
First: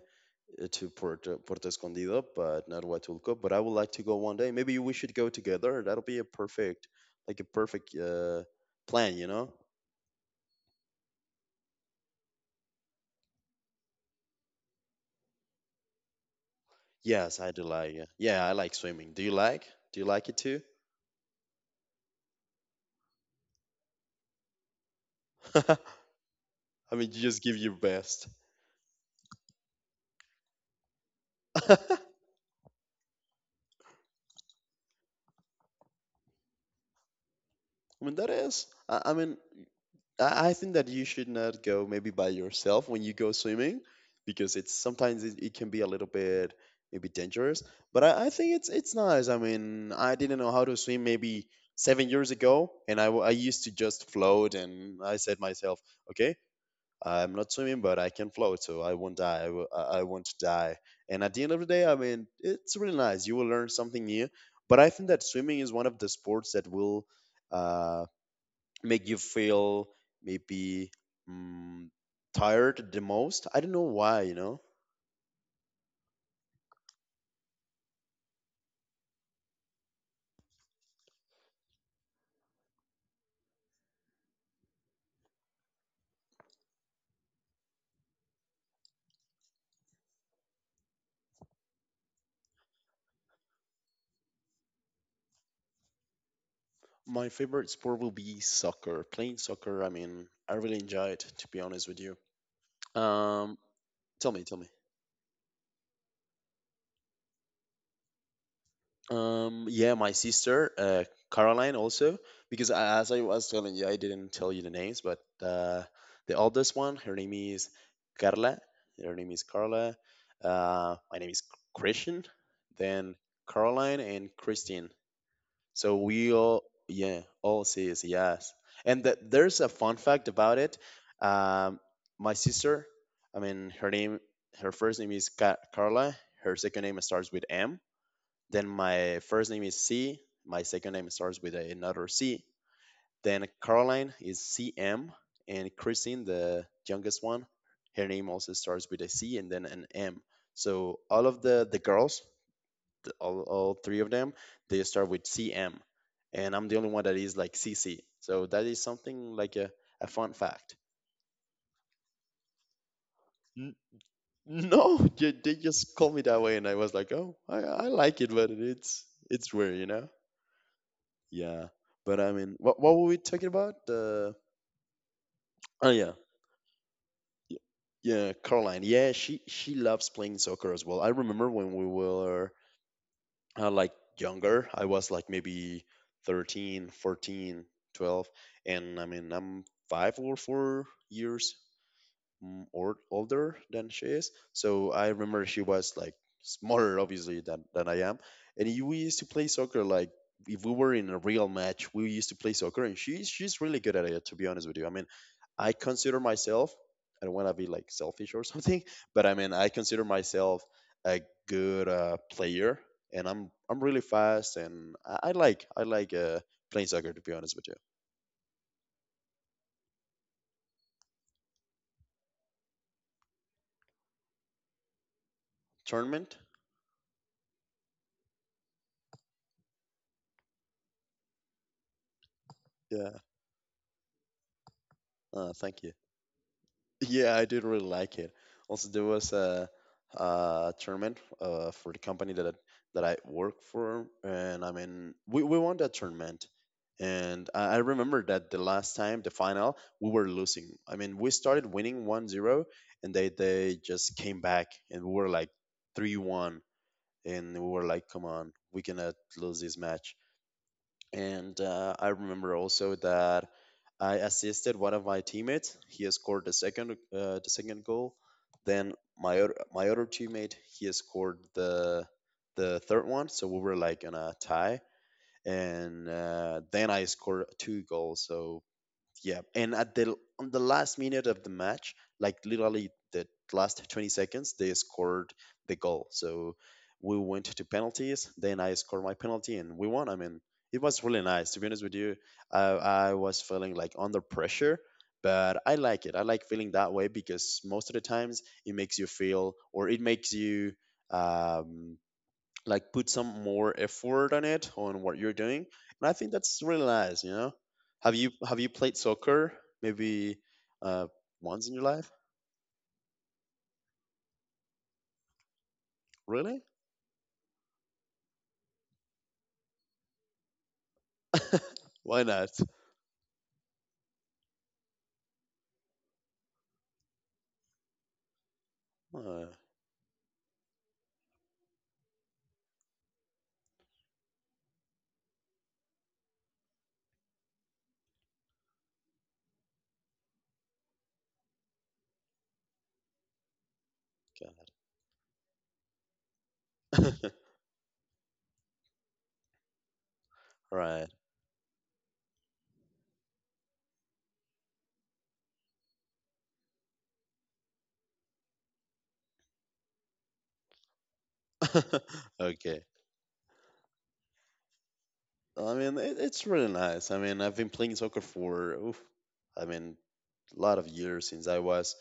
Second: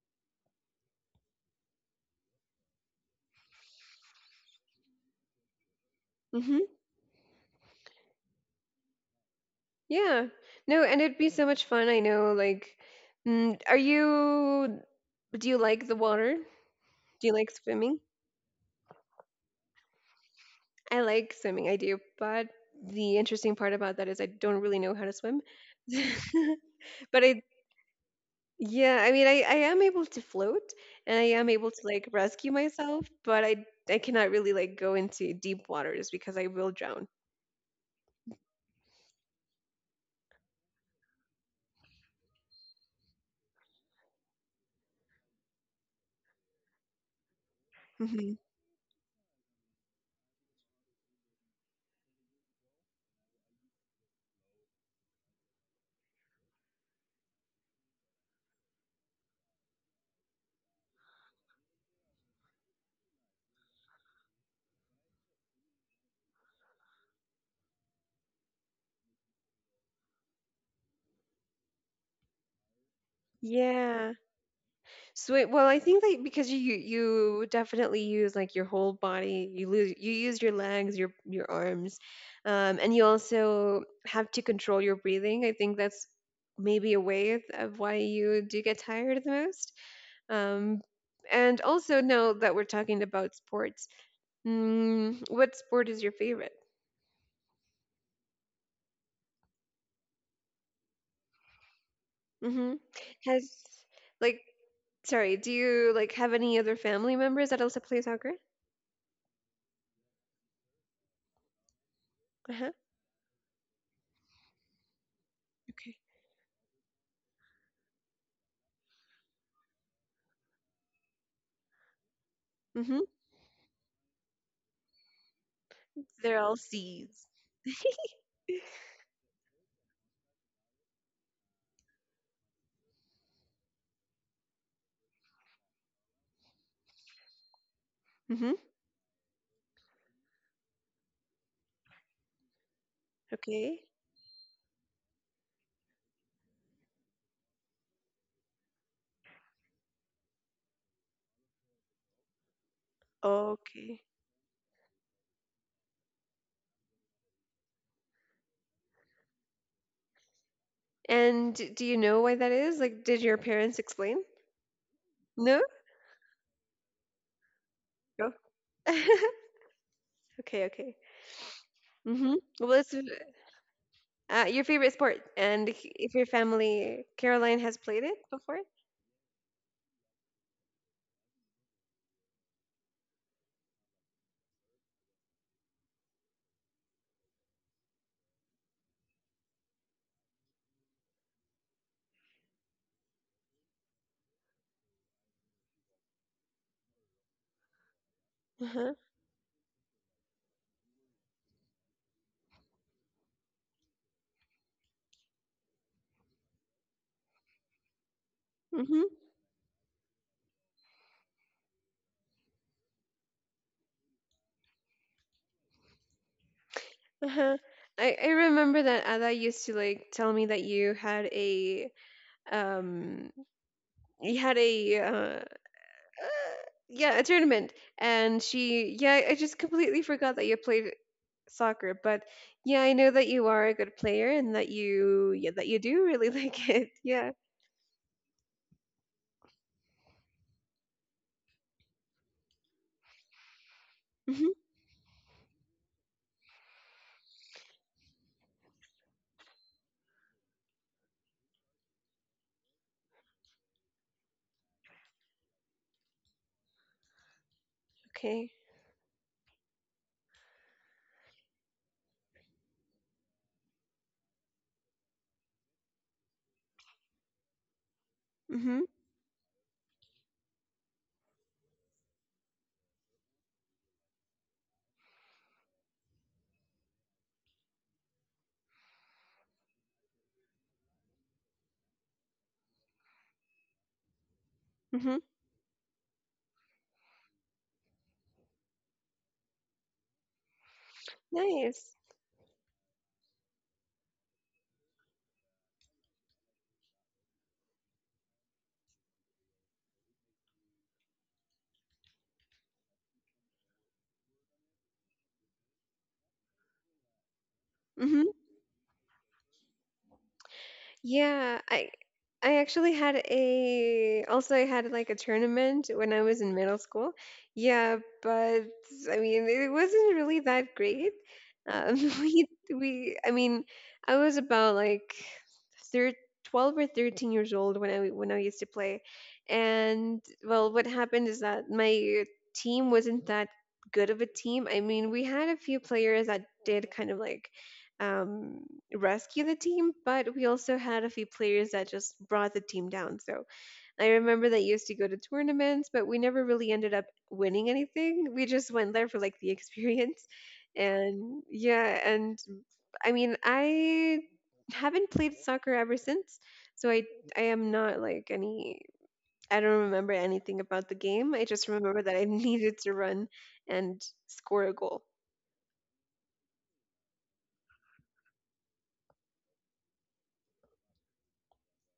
S1: to Puerto Escondido, but not Huatulco. But I would like to go one day. Maybe we should go together. That'll be
S2: Mm-hmm.
S1: like a perfect plan, you know?
S2: Yeah. No, and it'd be so much fun. I know. Like, are you? Do you like the water? Do you
S1: Yes,
S2: like
S1: I do like
S2: swimming?
S1: it. Yeah, I like swimming. Do you like? Do you like it too?
S2: I like swimming, I do, but the interesting part about that is I don't really know how to swim.
S1: I mean, you
S2: But
S1: just
S2: I
S1: give your best.
S2: yeah, I mean, I am able to float, and I am able
S1: I
S2: to, like, rescue myself, but I cannot really, like, go into deep waters because I will drown.
S1: mean, that is. I mean, I think that you should not go maybe by yourself when you go swimming because it's sometimes it can be a little bit maybe dangerous. But I
S2: Mhm.
S1: think it's nice. I mean, I didn't know how to swim maybe 7 years ago, and I used to just float, and I said myself, okay, I'm not swimming, but I can float, so I won't die. I, w- I won't die. And at the end of the day, I mean, it's really nice. You will learn something new. But I think that swimming is one of the sports that will uh, make you feel maybe um, tired the most. I don't know
S2: Yeah.
S1: why.
S2: Sweet. Well, I think that because you definitely use like your whole body. You use your legs, your arms, and you also have to control your breathing. I think that's maybe a way of why you do get tired the most. Um, and also now that we're talking about sports, what sport is your favorite?
S1: My favorite sport will be soccer. Playing soccer, I mean, I really enjoy it, to be honest with you.
S2: Hmm.
S1: Um,
S2: Has
S1: Tell
S2: like
S1: me, tell me.
S2: sorry, do you like have any other family members that also play soccer?
S1: Yeah, my sister, Caroline, also,
S2: Uh
S1: because
S2: huh.
S1: I, as I was telling you, I didn't tell you the names, but
S2: Okay.
S1: the oldest one, her name is Carla. Her name is Carla. My name is Christian. Then Caroline and Christine. So we
S2: They're all
S1: all, yeah,
S2: C's.
S1: all says yes. And th there's a fun fact about it. Um, my sister, I mean, her name, her first name is Ca Carla. Her second name starts with M.
S2: Hmm.
S1: Then my first name is C. My second name starts with another C. Then
S2: Okay.
S1: Caroline is CM, and Christine, the youngest one, her name also starts with a C and then an M. So all of the girls, all three
S2: Okay.
S1: of them, they start with CM, and I'm the only one that is like C C. So that is something like a fun fact.
S2: And do you know why that is? Like, did your
S1: N-
S2: parents explain?
S1: No, they
S2: No?
S1: just called me that way, and I was like, oh, I like it,
S2: No.
S1: but it's
S2: Okay.
S1: it's weird, you know?
S2: Okay.
S1: Yeah, but I
S2: Hmm.
S1: mean,
S2: Well,
S1: what
S2: it's
S1: what were we talking about? Uh,
S2: your favorite sport, and if
S1: oh yeah,
S2: if your family,
S1: y-
S2: Caroline, has played it
S1: yeah,
S2: before?
S1: Caroline. Yeah, she loves playing soccer as well. I remember when we were like younger. I was like maybe 13, 14, 12, and I mean I'm 5 or 4 years or older than she is. So I remember she was like smaller, obviously, than I am. And
S2: Uh huh.
S1: we used to play soccer like if we were in a real match. We used to play soccer, and she's really good at it. To be honest with you, I mean, I consider myself. I don't want to be like selfish or something,
S2: Hmm.
S1: but I mean, I consider myself a good player, and I'm really fast, and I like playing soccer. To be honest
S2: Uh-huh.
S1: with you,
S2: I remember that Ada used to like tell me that you had um you had a uh,
S1: tournament.
S2: yeah, a tournament. And she, yeah, I just completely forgot that you played soccer. But yeah, I know
S1: Yeah.
S2: that you are a good player and that you, yeah, that you
S1: Thank you.
S2: do really like it. Yeah.
S1: Yeah, I did really like it. Also, there was a tournament for the company that I work for,
S2: Hmm.
S1: and I mean, we won that tournament. And I remember that the last time, the final, we were losing. I mean, we started winning 1-0, and they just came back, and we were like 3-1, and we were like, come on,
S2: Okay.
S1: we cannot lose this match. And I remember also that I assisted one of my teammates. He scored the second goal.
S2: Mhm.
S1: Then my other teammate he scored the third one. So we were like in a tie. And then I scored two goals. So yeah, and at the on the last minute of the match, like literally the last 20 seconds, they
S2: Mhm.
S1: scored the goal. So we went to penalties. Then I scored my penalty, and we won. I mean, it was really nice. To be honest with
S2: Nice.
S1: you, I, I was feeling like under pressure, but I like it. I like feeling that way because most of the times it makes you feel, or it makes you. Um, like put some more effort on it, on what you're doing, and I think that's really nice. have you
S2: Mhm.
S1: have you played soccer maybe uh
S2: Yeah,
S1: once in your
S2: I
S1: life?
S2: I actually had a also I had like a tournament when I was in
S1: Really?
S2: middle school. Yeah, but I mean it wasn't really that great. Um,
S1: Why
S2: we
S1: not?
S2: we I mean I was about like thir- 12 or 13 years old when I used to play.
S1: Oh
S2: And well, what happened is that my team wasn't that good of a team. I mean, we had a few players that did kind of like um rescue the team, but we also had a few players that just brought the team down. So I remember that I used to go to tournaments, but we never really ended up
S1: god.
S2: winning anything. We just went there for like the experience.
S1: Right.
S2: And yeah, and I mean, I haven't played soccer ever since. So I am not like any I don't remember anything about the game. I just remember that I
S1: Okay.
S2: needed to run and score a goal.
S1: I mean it's really nice. I mean, I've been playing soccer for oof, I mean, a lot of years, since I was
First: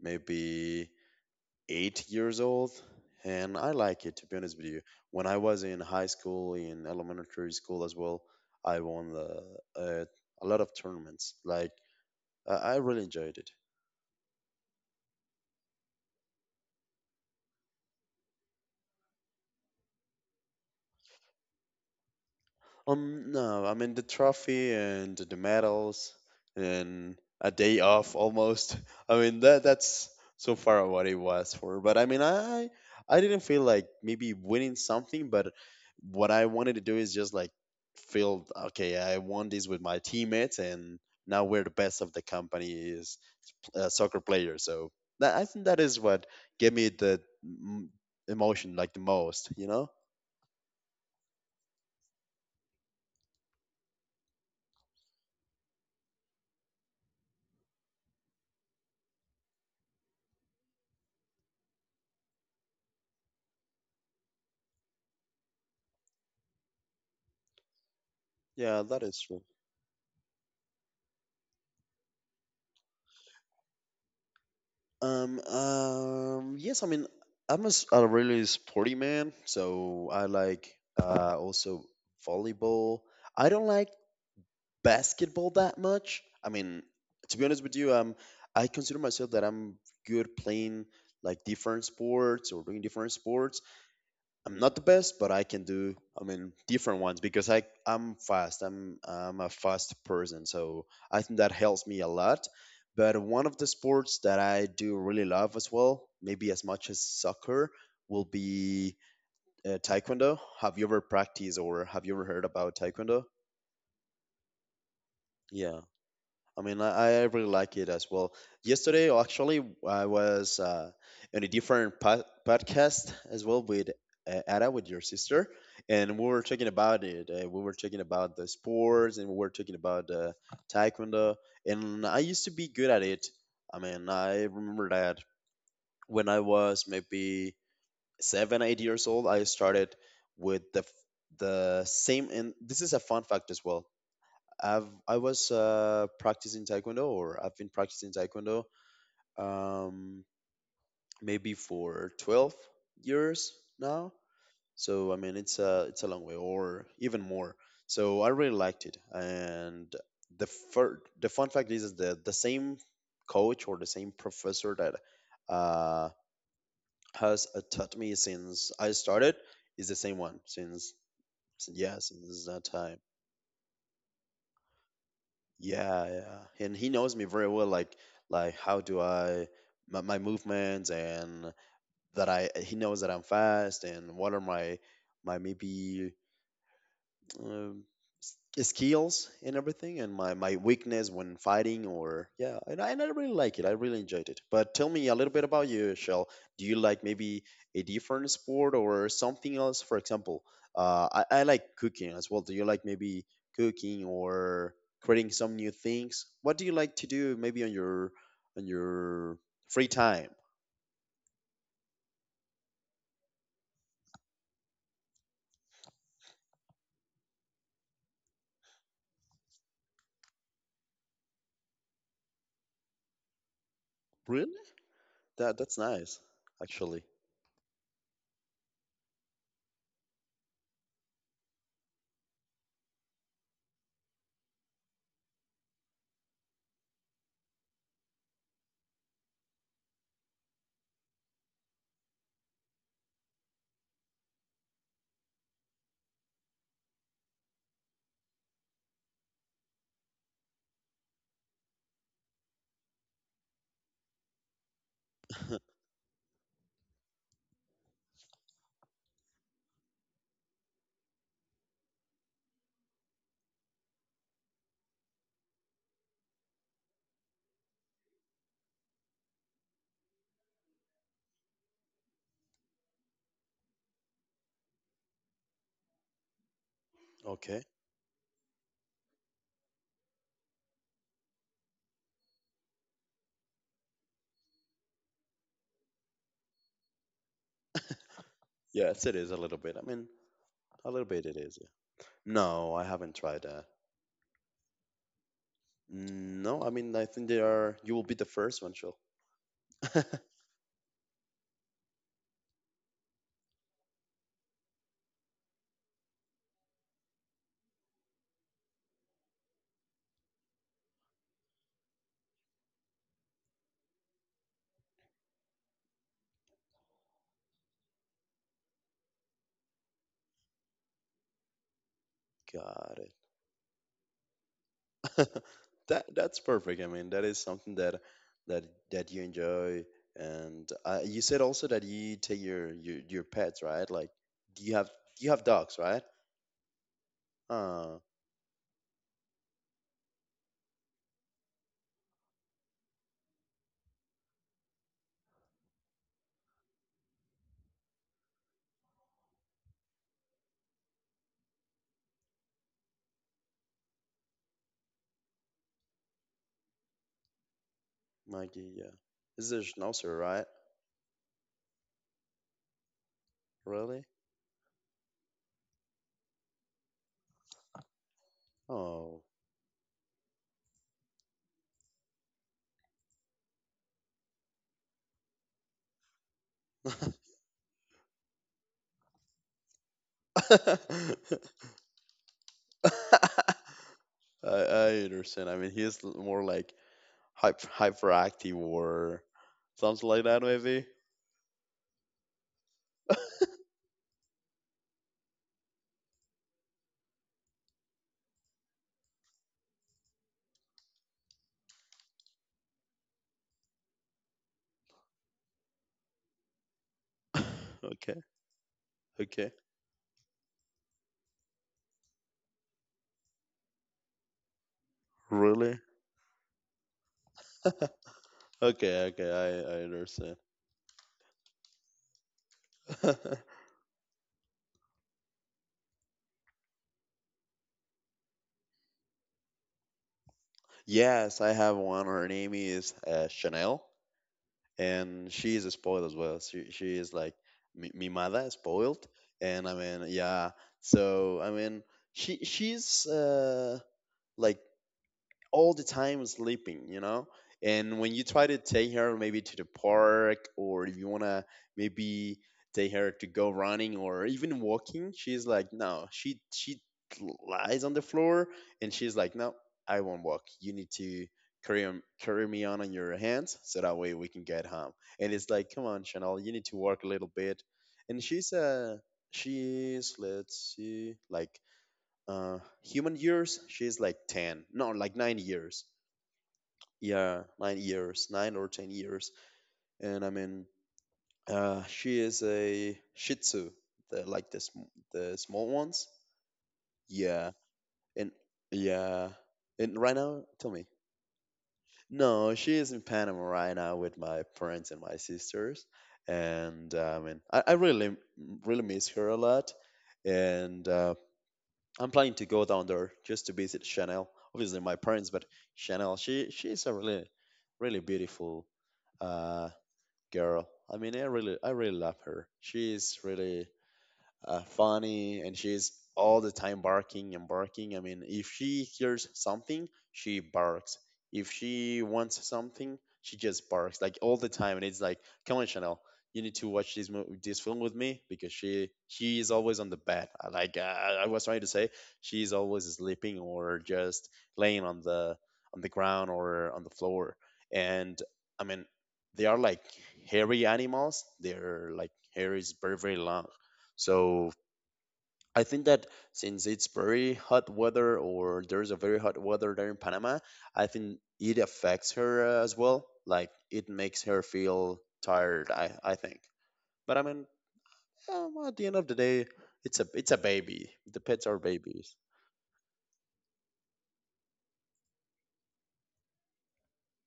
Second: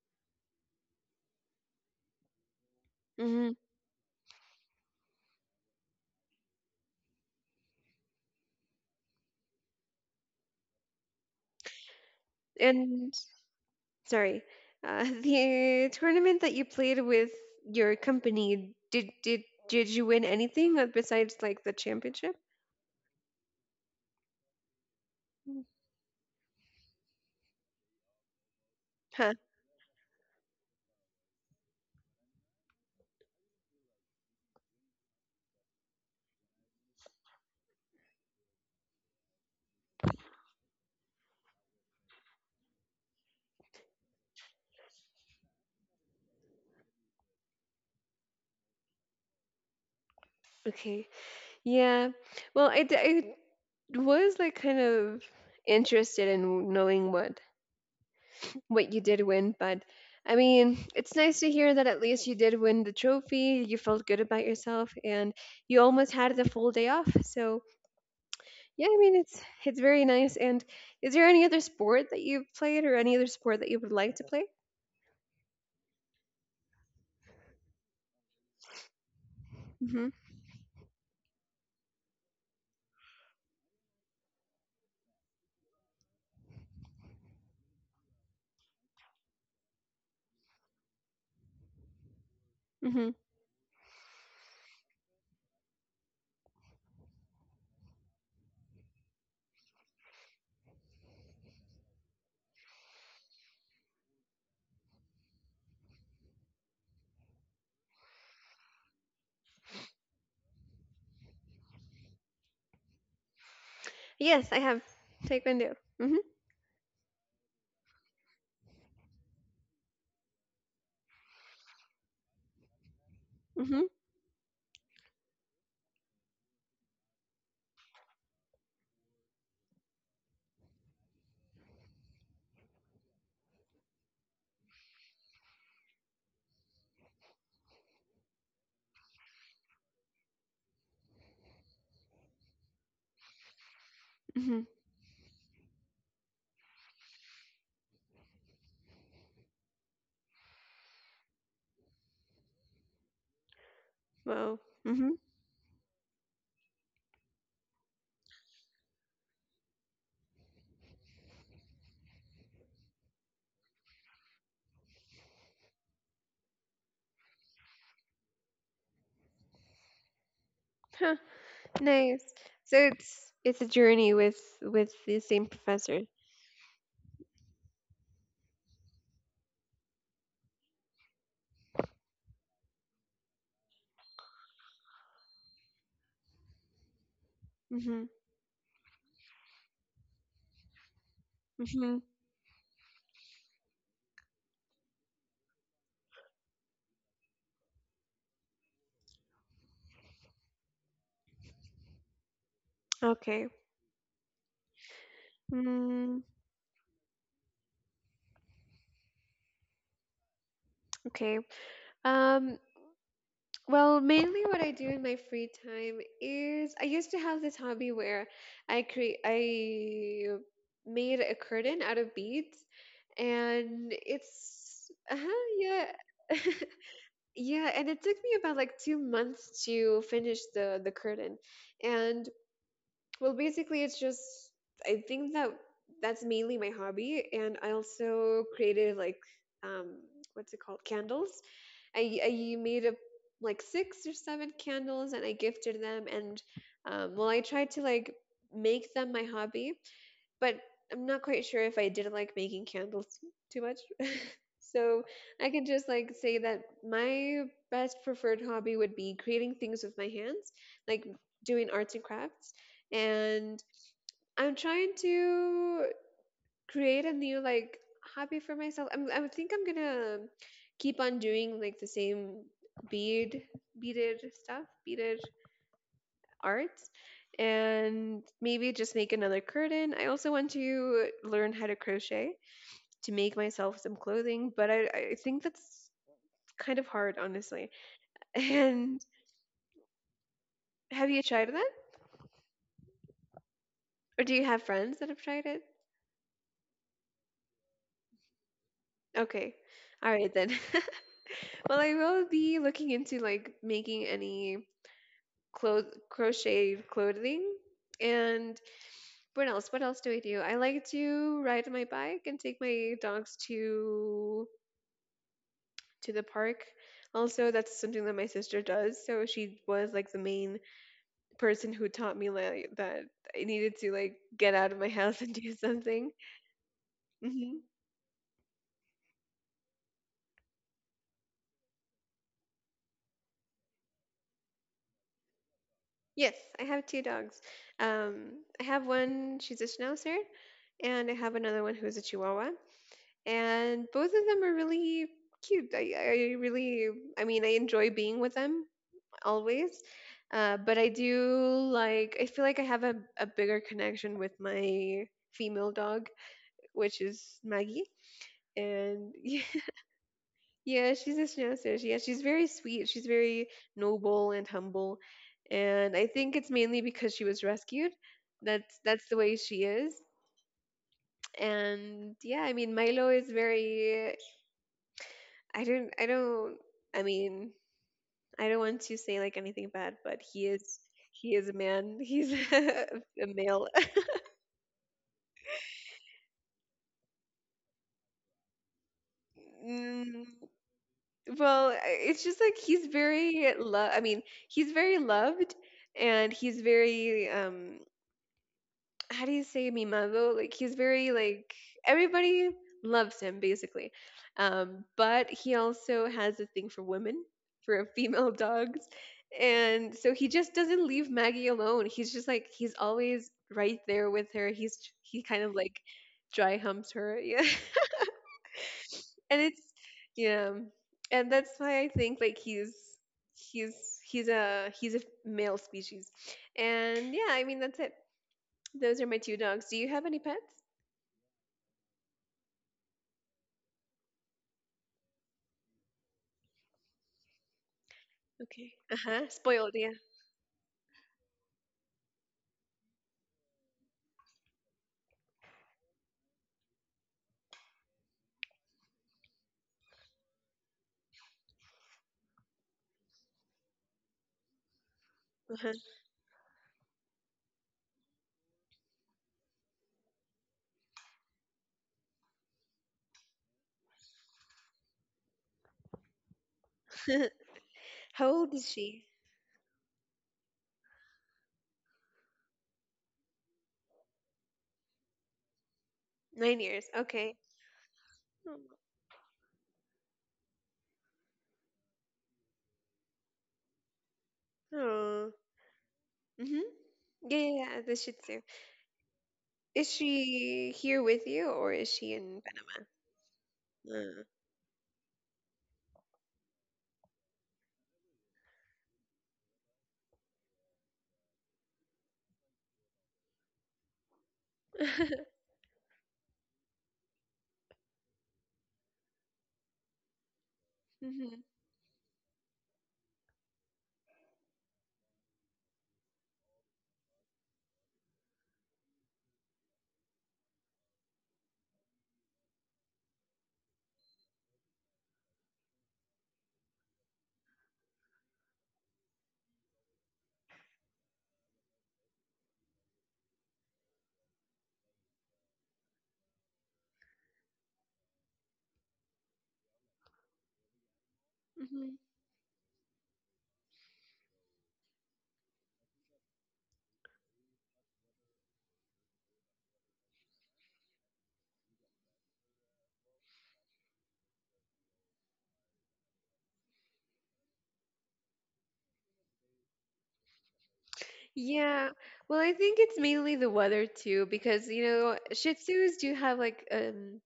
S1: maybe 8 years old,
S2: Hmm.
S1: and I like it, to be honest with you. When I was in high school, in elementary school as well, I won uh, a lot of tournaments. Like I really
S2: And,
S1: enjoyed it.
S2: sorry. The tournament that you played with your company, did you win anything, besides like the championship?
S1: No, I mean the trophy and the
S2: Mm.
S1: medals and a day off almost. I
S2: Huh.
S1: mean that's so far what it was for. But I mean I didn't feel like maybe winning something, but what I wanted to do is just like feel okay, I won this with my teammates, and now we're the best of the company is soccer player. So that, I think, that is what gave me the mm, emotion like the most, you know?
S2: Okay. Yeah. Well, I was like kind of interested in knowing what you did win, but I mean, it's nice to hear that at least you did win the trophy. You felt good about yourself, and you almost had the full day off. So, yeah,
S1: Yeah,
S2: I
S1: that
S2: mean
S1: is
S2: it's
S1: true.
S2: it's very nice. And is there any other sport that you've played or any other sport that you would like to play?
S1: Yes, I mean, I'm a really sporty man,
S2: Mhm.
S1: so I like also volleyball. I don't like basketball that much. I mean, to be honest with you, I consider myself that I'm good playing like different sports or doing different
S2: Mhm.
S1: sports. I'm not the best, but I can do. I mean, different ones because I'm fast. I'm a fast person, so I think that helps me a lot. But one of the sports that I do really love as well, maybe as much as soccer, will be taekwondo. Have you ever practiced or have you ever heard about taekwondo?
S2: Yes, I have taekwondo.
S1: Yeah.
S2: Mhm.
S1: I mean, I really like it as well. Yesterday, actually, I was in a different podcast as well
S2: Mhm.
S1: with Ada, with your sister, and we were talking about it. We were talking about the sports, and we were talking about taekwondo. And I used to be good at it. I mean, I remember that when I was maybe seven, 8 years old, I started with the same. And this is a fun fact as well.
S2: Mhm.
S1: I was practicing taekwondo, or I've been practicing taekwondo, um, maybe for 12 years now.
S2: Wow.
S1: So I
S2: Mhm.
S1: mean, it's a long way, or even more. So I really liked it, and the the fun fact is that the same coach or the same professor that uh, has taught me since I started is the same one since,
S2: Huh.
S1: yeah,
S2: Nice.
S1: since that
S2: So
S1: time.
S2: it's a journey with the same professor.
S1: Yeah, yeah. And he knows me very well, like how do I, my movements, and that I he knows that I'm fast, and what are my maybe um,
S2: Mhm.
S1: skills and everything, and my weakness when fighting,
S2: Mhm.
S1: or yeah, and and I really like it. I really enjoyed it. But tell me a little bit about you, Shell. Do you like maybe a different sport or something else, for example? I like cooking as well. Do you like maybe
S2: Okay.
S1: cooking or creating some new
S2: Mm,
S1: things? What do you like to do maybe on your free time?
S2: okay. Um well, mainly what I do in my free time is I used to have this hobby where I made a curtain out of beads, and
S1: Really?
S2: it's, uh-huh,
S1: That's nice,
S2: yeah,
S1: actually.
S2: yeah and it took me about like 2 months to finish the curtain. And well, basically it's just I think that that's mainly my hobby. And I also created like um what's it called, candles. I made a like six or seven candles, and I gifted them. And well, I tried to like make them my hobby, but I'm not quite sure if I did like making candles too much. So I can just like say that my best preferred hobby would be creating things with my hands, like doing arts and crafts. And I'm trying to create a new like hobby for myself. I would think I'm gonna keep on doing like the same bead beaded stuff, beaded arts.
S1: Okay.
S2: And maybe just make another curtain. I also want to learn how to crochet to make myself some clothing, but I think that's kind of hard, honestly. And
S1: Yes, it is a little bit. I mean, a little
S2: have you
S1: bit it
S2: tried
S1: is.
S2: that?
S1: No, I haven't tried that.
S2: Or do you have friends that have tried it?
S1: No, I mean, I think they are. You will be the first one, Chill.
S2: Okay. All right then. Well, I will be looking into like making any clothes, crocheted clothing. And what else? What else do? I like to ride my bike and take my dogs to the park. Also, that's something that my sister does. So she was like the main person who taught me like
S1: Got
S2: that I needed to like get out of my house and
S1: it.
S2: do
S1: that
S2: something.
S1: that's perfect. I mean, that is
S2: Mm-hmm.
S1: something that that you enjoy. And you said also that you take your pets, right? Like, do you have dogs, right?
S2: Yes, I have two dogs.
S1: Uh,
S2: I have one, she's a schnauzer, and I have another one who's a chihuahua. And both of them are really cute. I really, I mean, I enjoy being with them always. But I do like, I feel like I have a bigger connection with my female dog, which is Maggie.
S1: Mikey, yeah.
S2: And
S1: This is a schnauzer, right?
S2: yeah, she's a Shinansash. Yeah, she's very sweet. She's very
S1: Really?
S2: noble and humble. And I think it's mainly because she was rescued. That's the
S1: Oh.
S2: way she is. And yeah, I mean Milo is very. I don't I mean, I don't want to say like anything bad, but he
S1: I,
S2: is he is a man. He's a male.
S1: I understand. I mean, he's more like hyperactive or something
S2: Mm,
S1: like that, maybe.
S2: well, I- it's just like he's very lo- I mean, he's very loved and he's very how do you say mimado? Like he's very like everybody loves him basically. But he also has a thing for women, for
S1: Okay,
S2: female dogs.
S1: okay.
S2: And so he just doesn't leave Maggie alone. He's just like he's always right there with her. He's he kind of like
S1: Really?
S2: dry humps her. Yeah.
S1: Okay, okay,
S2: And
S1: I,
S2: it's
S1: I understand.
S2: yeah. And that's why I think like he's he's he's a male species. And yeah, I mean that's it. Those are my two dogs. Do you have any pets?
S1: Yes, I have one. Her name is Chanel, and she is spoiled as well. She is like mi mimada,
S2: Okay. Uh
S1: spoiled,
S2: huh.
S1: and
S2: Spoiled,
S1: I
S2: yeah.
S1: mean, yeah. So I mean, she's like all the time sleeping, you know? And when you try to take her maybe to the park, or if you want to maybe take her to go running or even walking, she's like,
S2: Uh
S1: no, she lies on the floor, and she's like, no, I won't walk. You need to carry me on your hands so that way we can get home. And it's like, come on, Chanel, you need to walk a
S2: huh.
S1: little bit. And
S2: How old
S1: she's,
S2: is
S1: uh,
S2: she?
S1: she's, let's see, like human years, she's like 10, no, like 9 years.
S2: 9 years. Okay.
S1: Yeah, 9 years, nine or 10 years. And I mean, she is a Shih Tzu, the, like the, sm-
S2: Oh.
S1: the small ones.
S2: Mm-hmm. Yeah,
S1: Yeah.
S2: yeah, yeah. This should
S1: And
S2: too.
S1: yeah.
S2: Is
S1: And right now,
S2: she
S1: tell me.
S2: here with you or is she in
S1: No, she is in Panama right now with
S2: Panama?
S1: my parents and my sisters. And I mean, I really, really miss her a lot. And I'm planning to go down there just to visit Chanel. Obviously, my
S2: Mm-hmm.
S1: parents, but Chanel, she's a really, really beautiful uh, girl. I mean, I
S2: Hmm.
S1: really, I really love her. She's really funny, and she's all the time barking and barking. I mean, if she hears something, she barks. If she wants something, she just barks like all the time, and it's like, come on, Chanel, you need to watch this movie, this film with me because she is always on the bed. I was trying to say, she's always sleeping or just laying on the ground or on the floor, and I mean, they are like hairy animals. Their
S2: Hmm.
S1: like hair is very, very long, so I think that since it's very hot weather, or there's a very hot weather there in Panama, I think it affects her as well. Like it makes her feel tired, I think. But I mean, at the end of the day, it's a baby. The pets are
S2: Yeah.
S1: babies.
S2: Well, I think it's mainly the weather too, because you know Shih Tzus do have like.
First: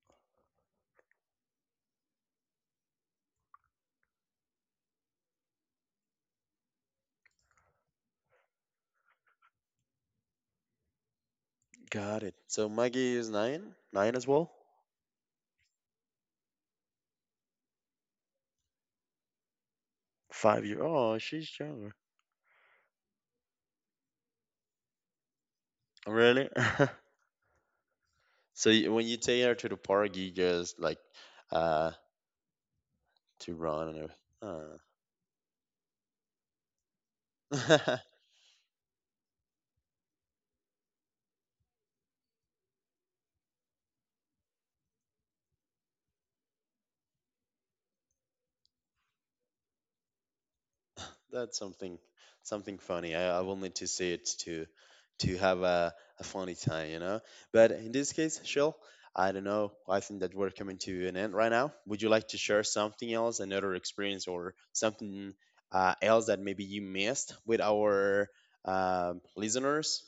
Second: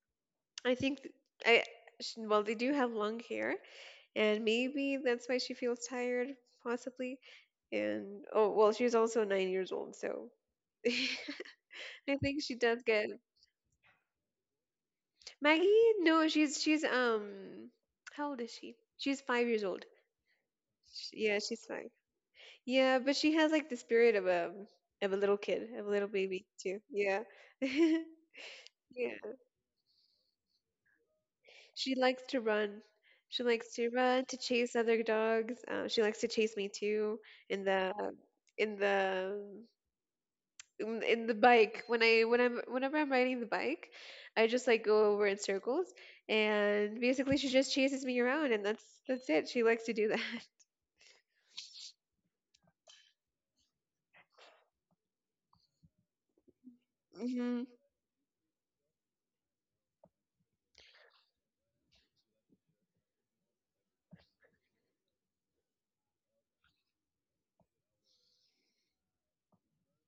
S2: I think th- I sh- well they do have long hair, and maybe that's why she feels tired, possibly. And oh well, she's also 9 years old, so I
S1: Got it.
S2: think she
S1: So
S2: does get
S1: Maggie is 9, 9 as well.
S2: Maggie. No, she's how old is she? She's 5 years old.
S1: 5 year.
S2: Sh
S1: Oh,
S2: yeah,
S1: she's
S2: she's five.
S1: younger.
S2: Yeah, but she has like the spirit of a little kid, of a little baby
S1: Really?
S2: too. Yeah, yeah.
S1: So you, when you take her to the park, you just like uh
S2: She likes to run. She
S1: to
S2: likes
S1: run
S2: to
S1: and
S2: run to
S1: everything.
S2: chase other dogs. She likes to chase me too in the
S1: Huh.
S2: in the in the bike when I when I'm whenever I'm riding the bike, I just like go over in circles and basically she just chases me around and that's it. She likes to do that.
S1: That's something funny. I will need to see it to have a funny time, you know.
S2: Hmm.
S1: But in this case, Shell, I don't know. I think that we're coming to an end right now. Would you like to share something else, another experience or something else that maybe you missed with our listeners?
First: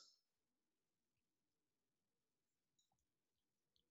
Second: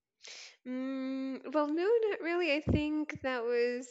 S2: Well, no, not really. I think that was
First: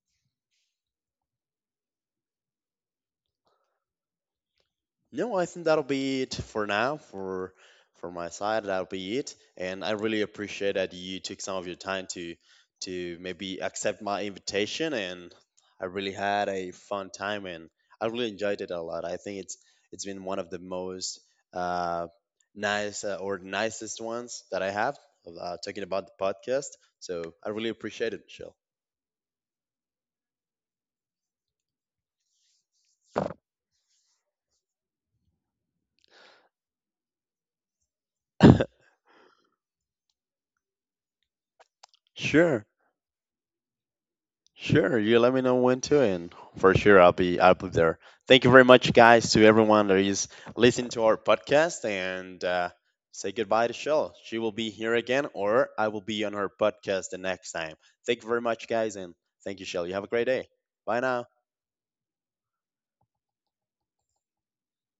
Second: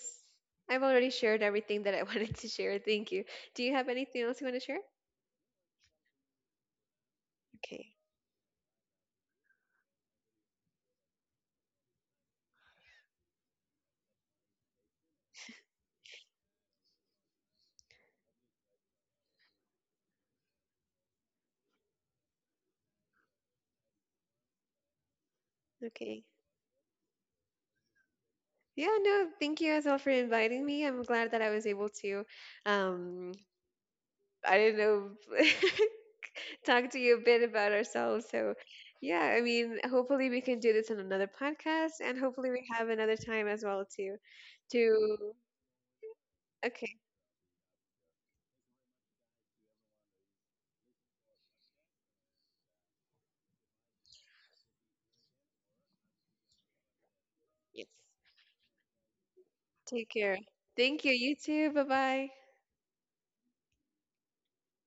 S2: I've already shared everything that I wanted to share. Thank you. Do you have anything else you want to share?
S1: No, I think that'll be it for now. For
S2: Okay.
S1: for my side, that'll be it. And I really appreciate that you took some of your time to maybe accept my invitation. And I really had a fun time, and I really enjoyed it a lot. I think it's been one of the most uh, nice or nicest ones that I have, talking about the
S2: Okay.
S1: podcast. So I really appreciate it, Michelle.
S2: Yeah, no, thank you as well for inviting me. I'm glad that I was able to um I don't know talk to you a bit about ourselves. So, yeah, I mean, hopefully we can do this in another podcast, and hopefully
S1: Sure.
S2: we have another time as well to,
S1: Sure, you let
S2: to.
S1: me know when to, and for
S2: Okay,
S1: sure I'll be there. Thank you very much, guys, to everyone that is listening to our podcast, and say goodbye to Shell. She will be here again, or I will be on her podcast the next time.
S2: yes.
S1: Thank you very much, guys, and thank you, Shell. You have a
S2: Take
S1: great
S2: care.
S1: day. Bye
S2: Thank you.
S1: now.
S2: You too. Bye bye.